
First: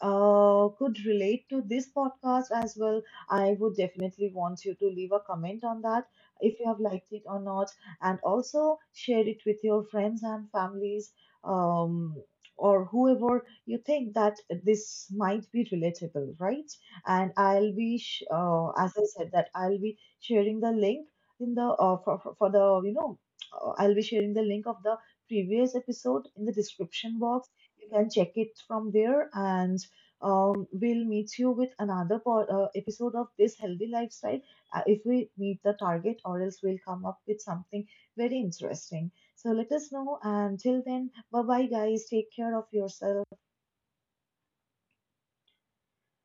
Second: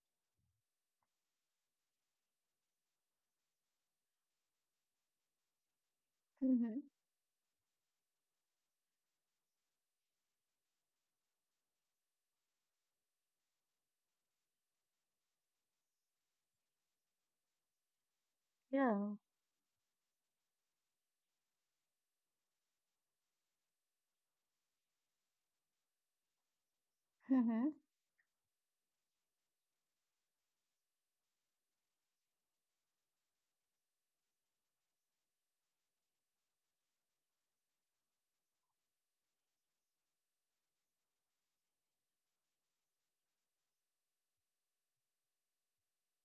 uh, could relate to this podcast as well, I would definitely want you to leave a comment on that, if you have
mm-hmm.
liked it or not, and also share it with your friends and families, um, or whoever you think that this might be relatable, right? And I'll be, sh- uh, as I
Yeah.
said, that I'll be sharing the link in the uh, for, for for the you know. uh, I'll be sharing the link of the previous episode in the description box.
Mm-hmm.
You can check it from there, and um, we'll meet you with another po- uh, episode of this healthy lifestyle, uh, if we meet the target, or else we'll come up with something very interesting. So let us know, and till then, bye bye, guys. Take care of yourself.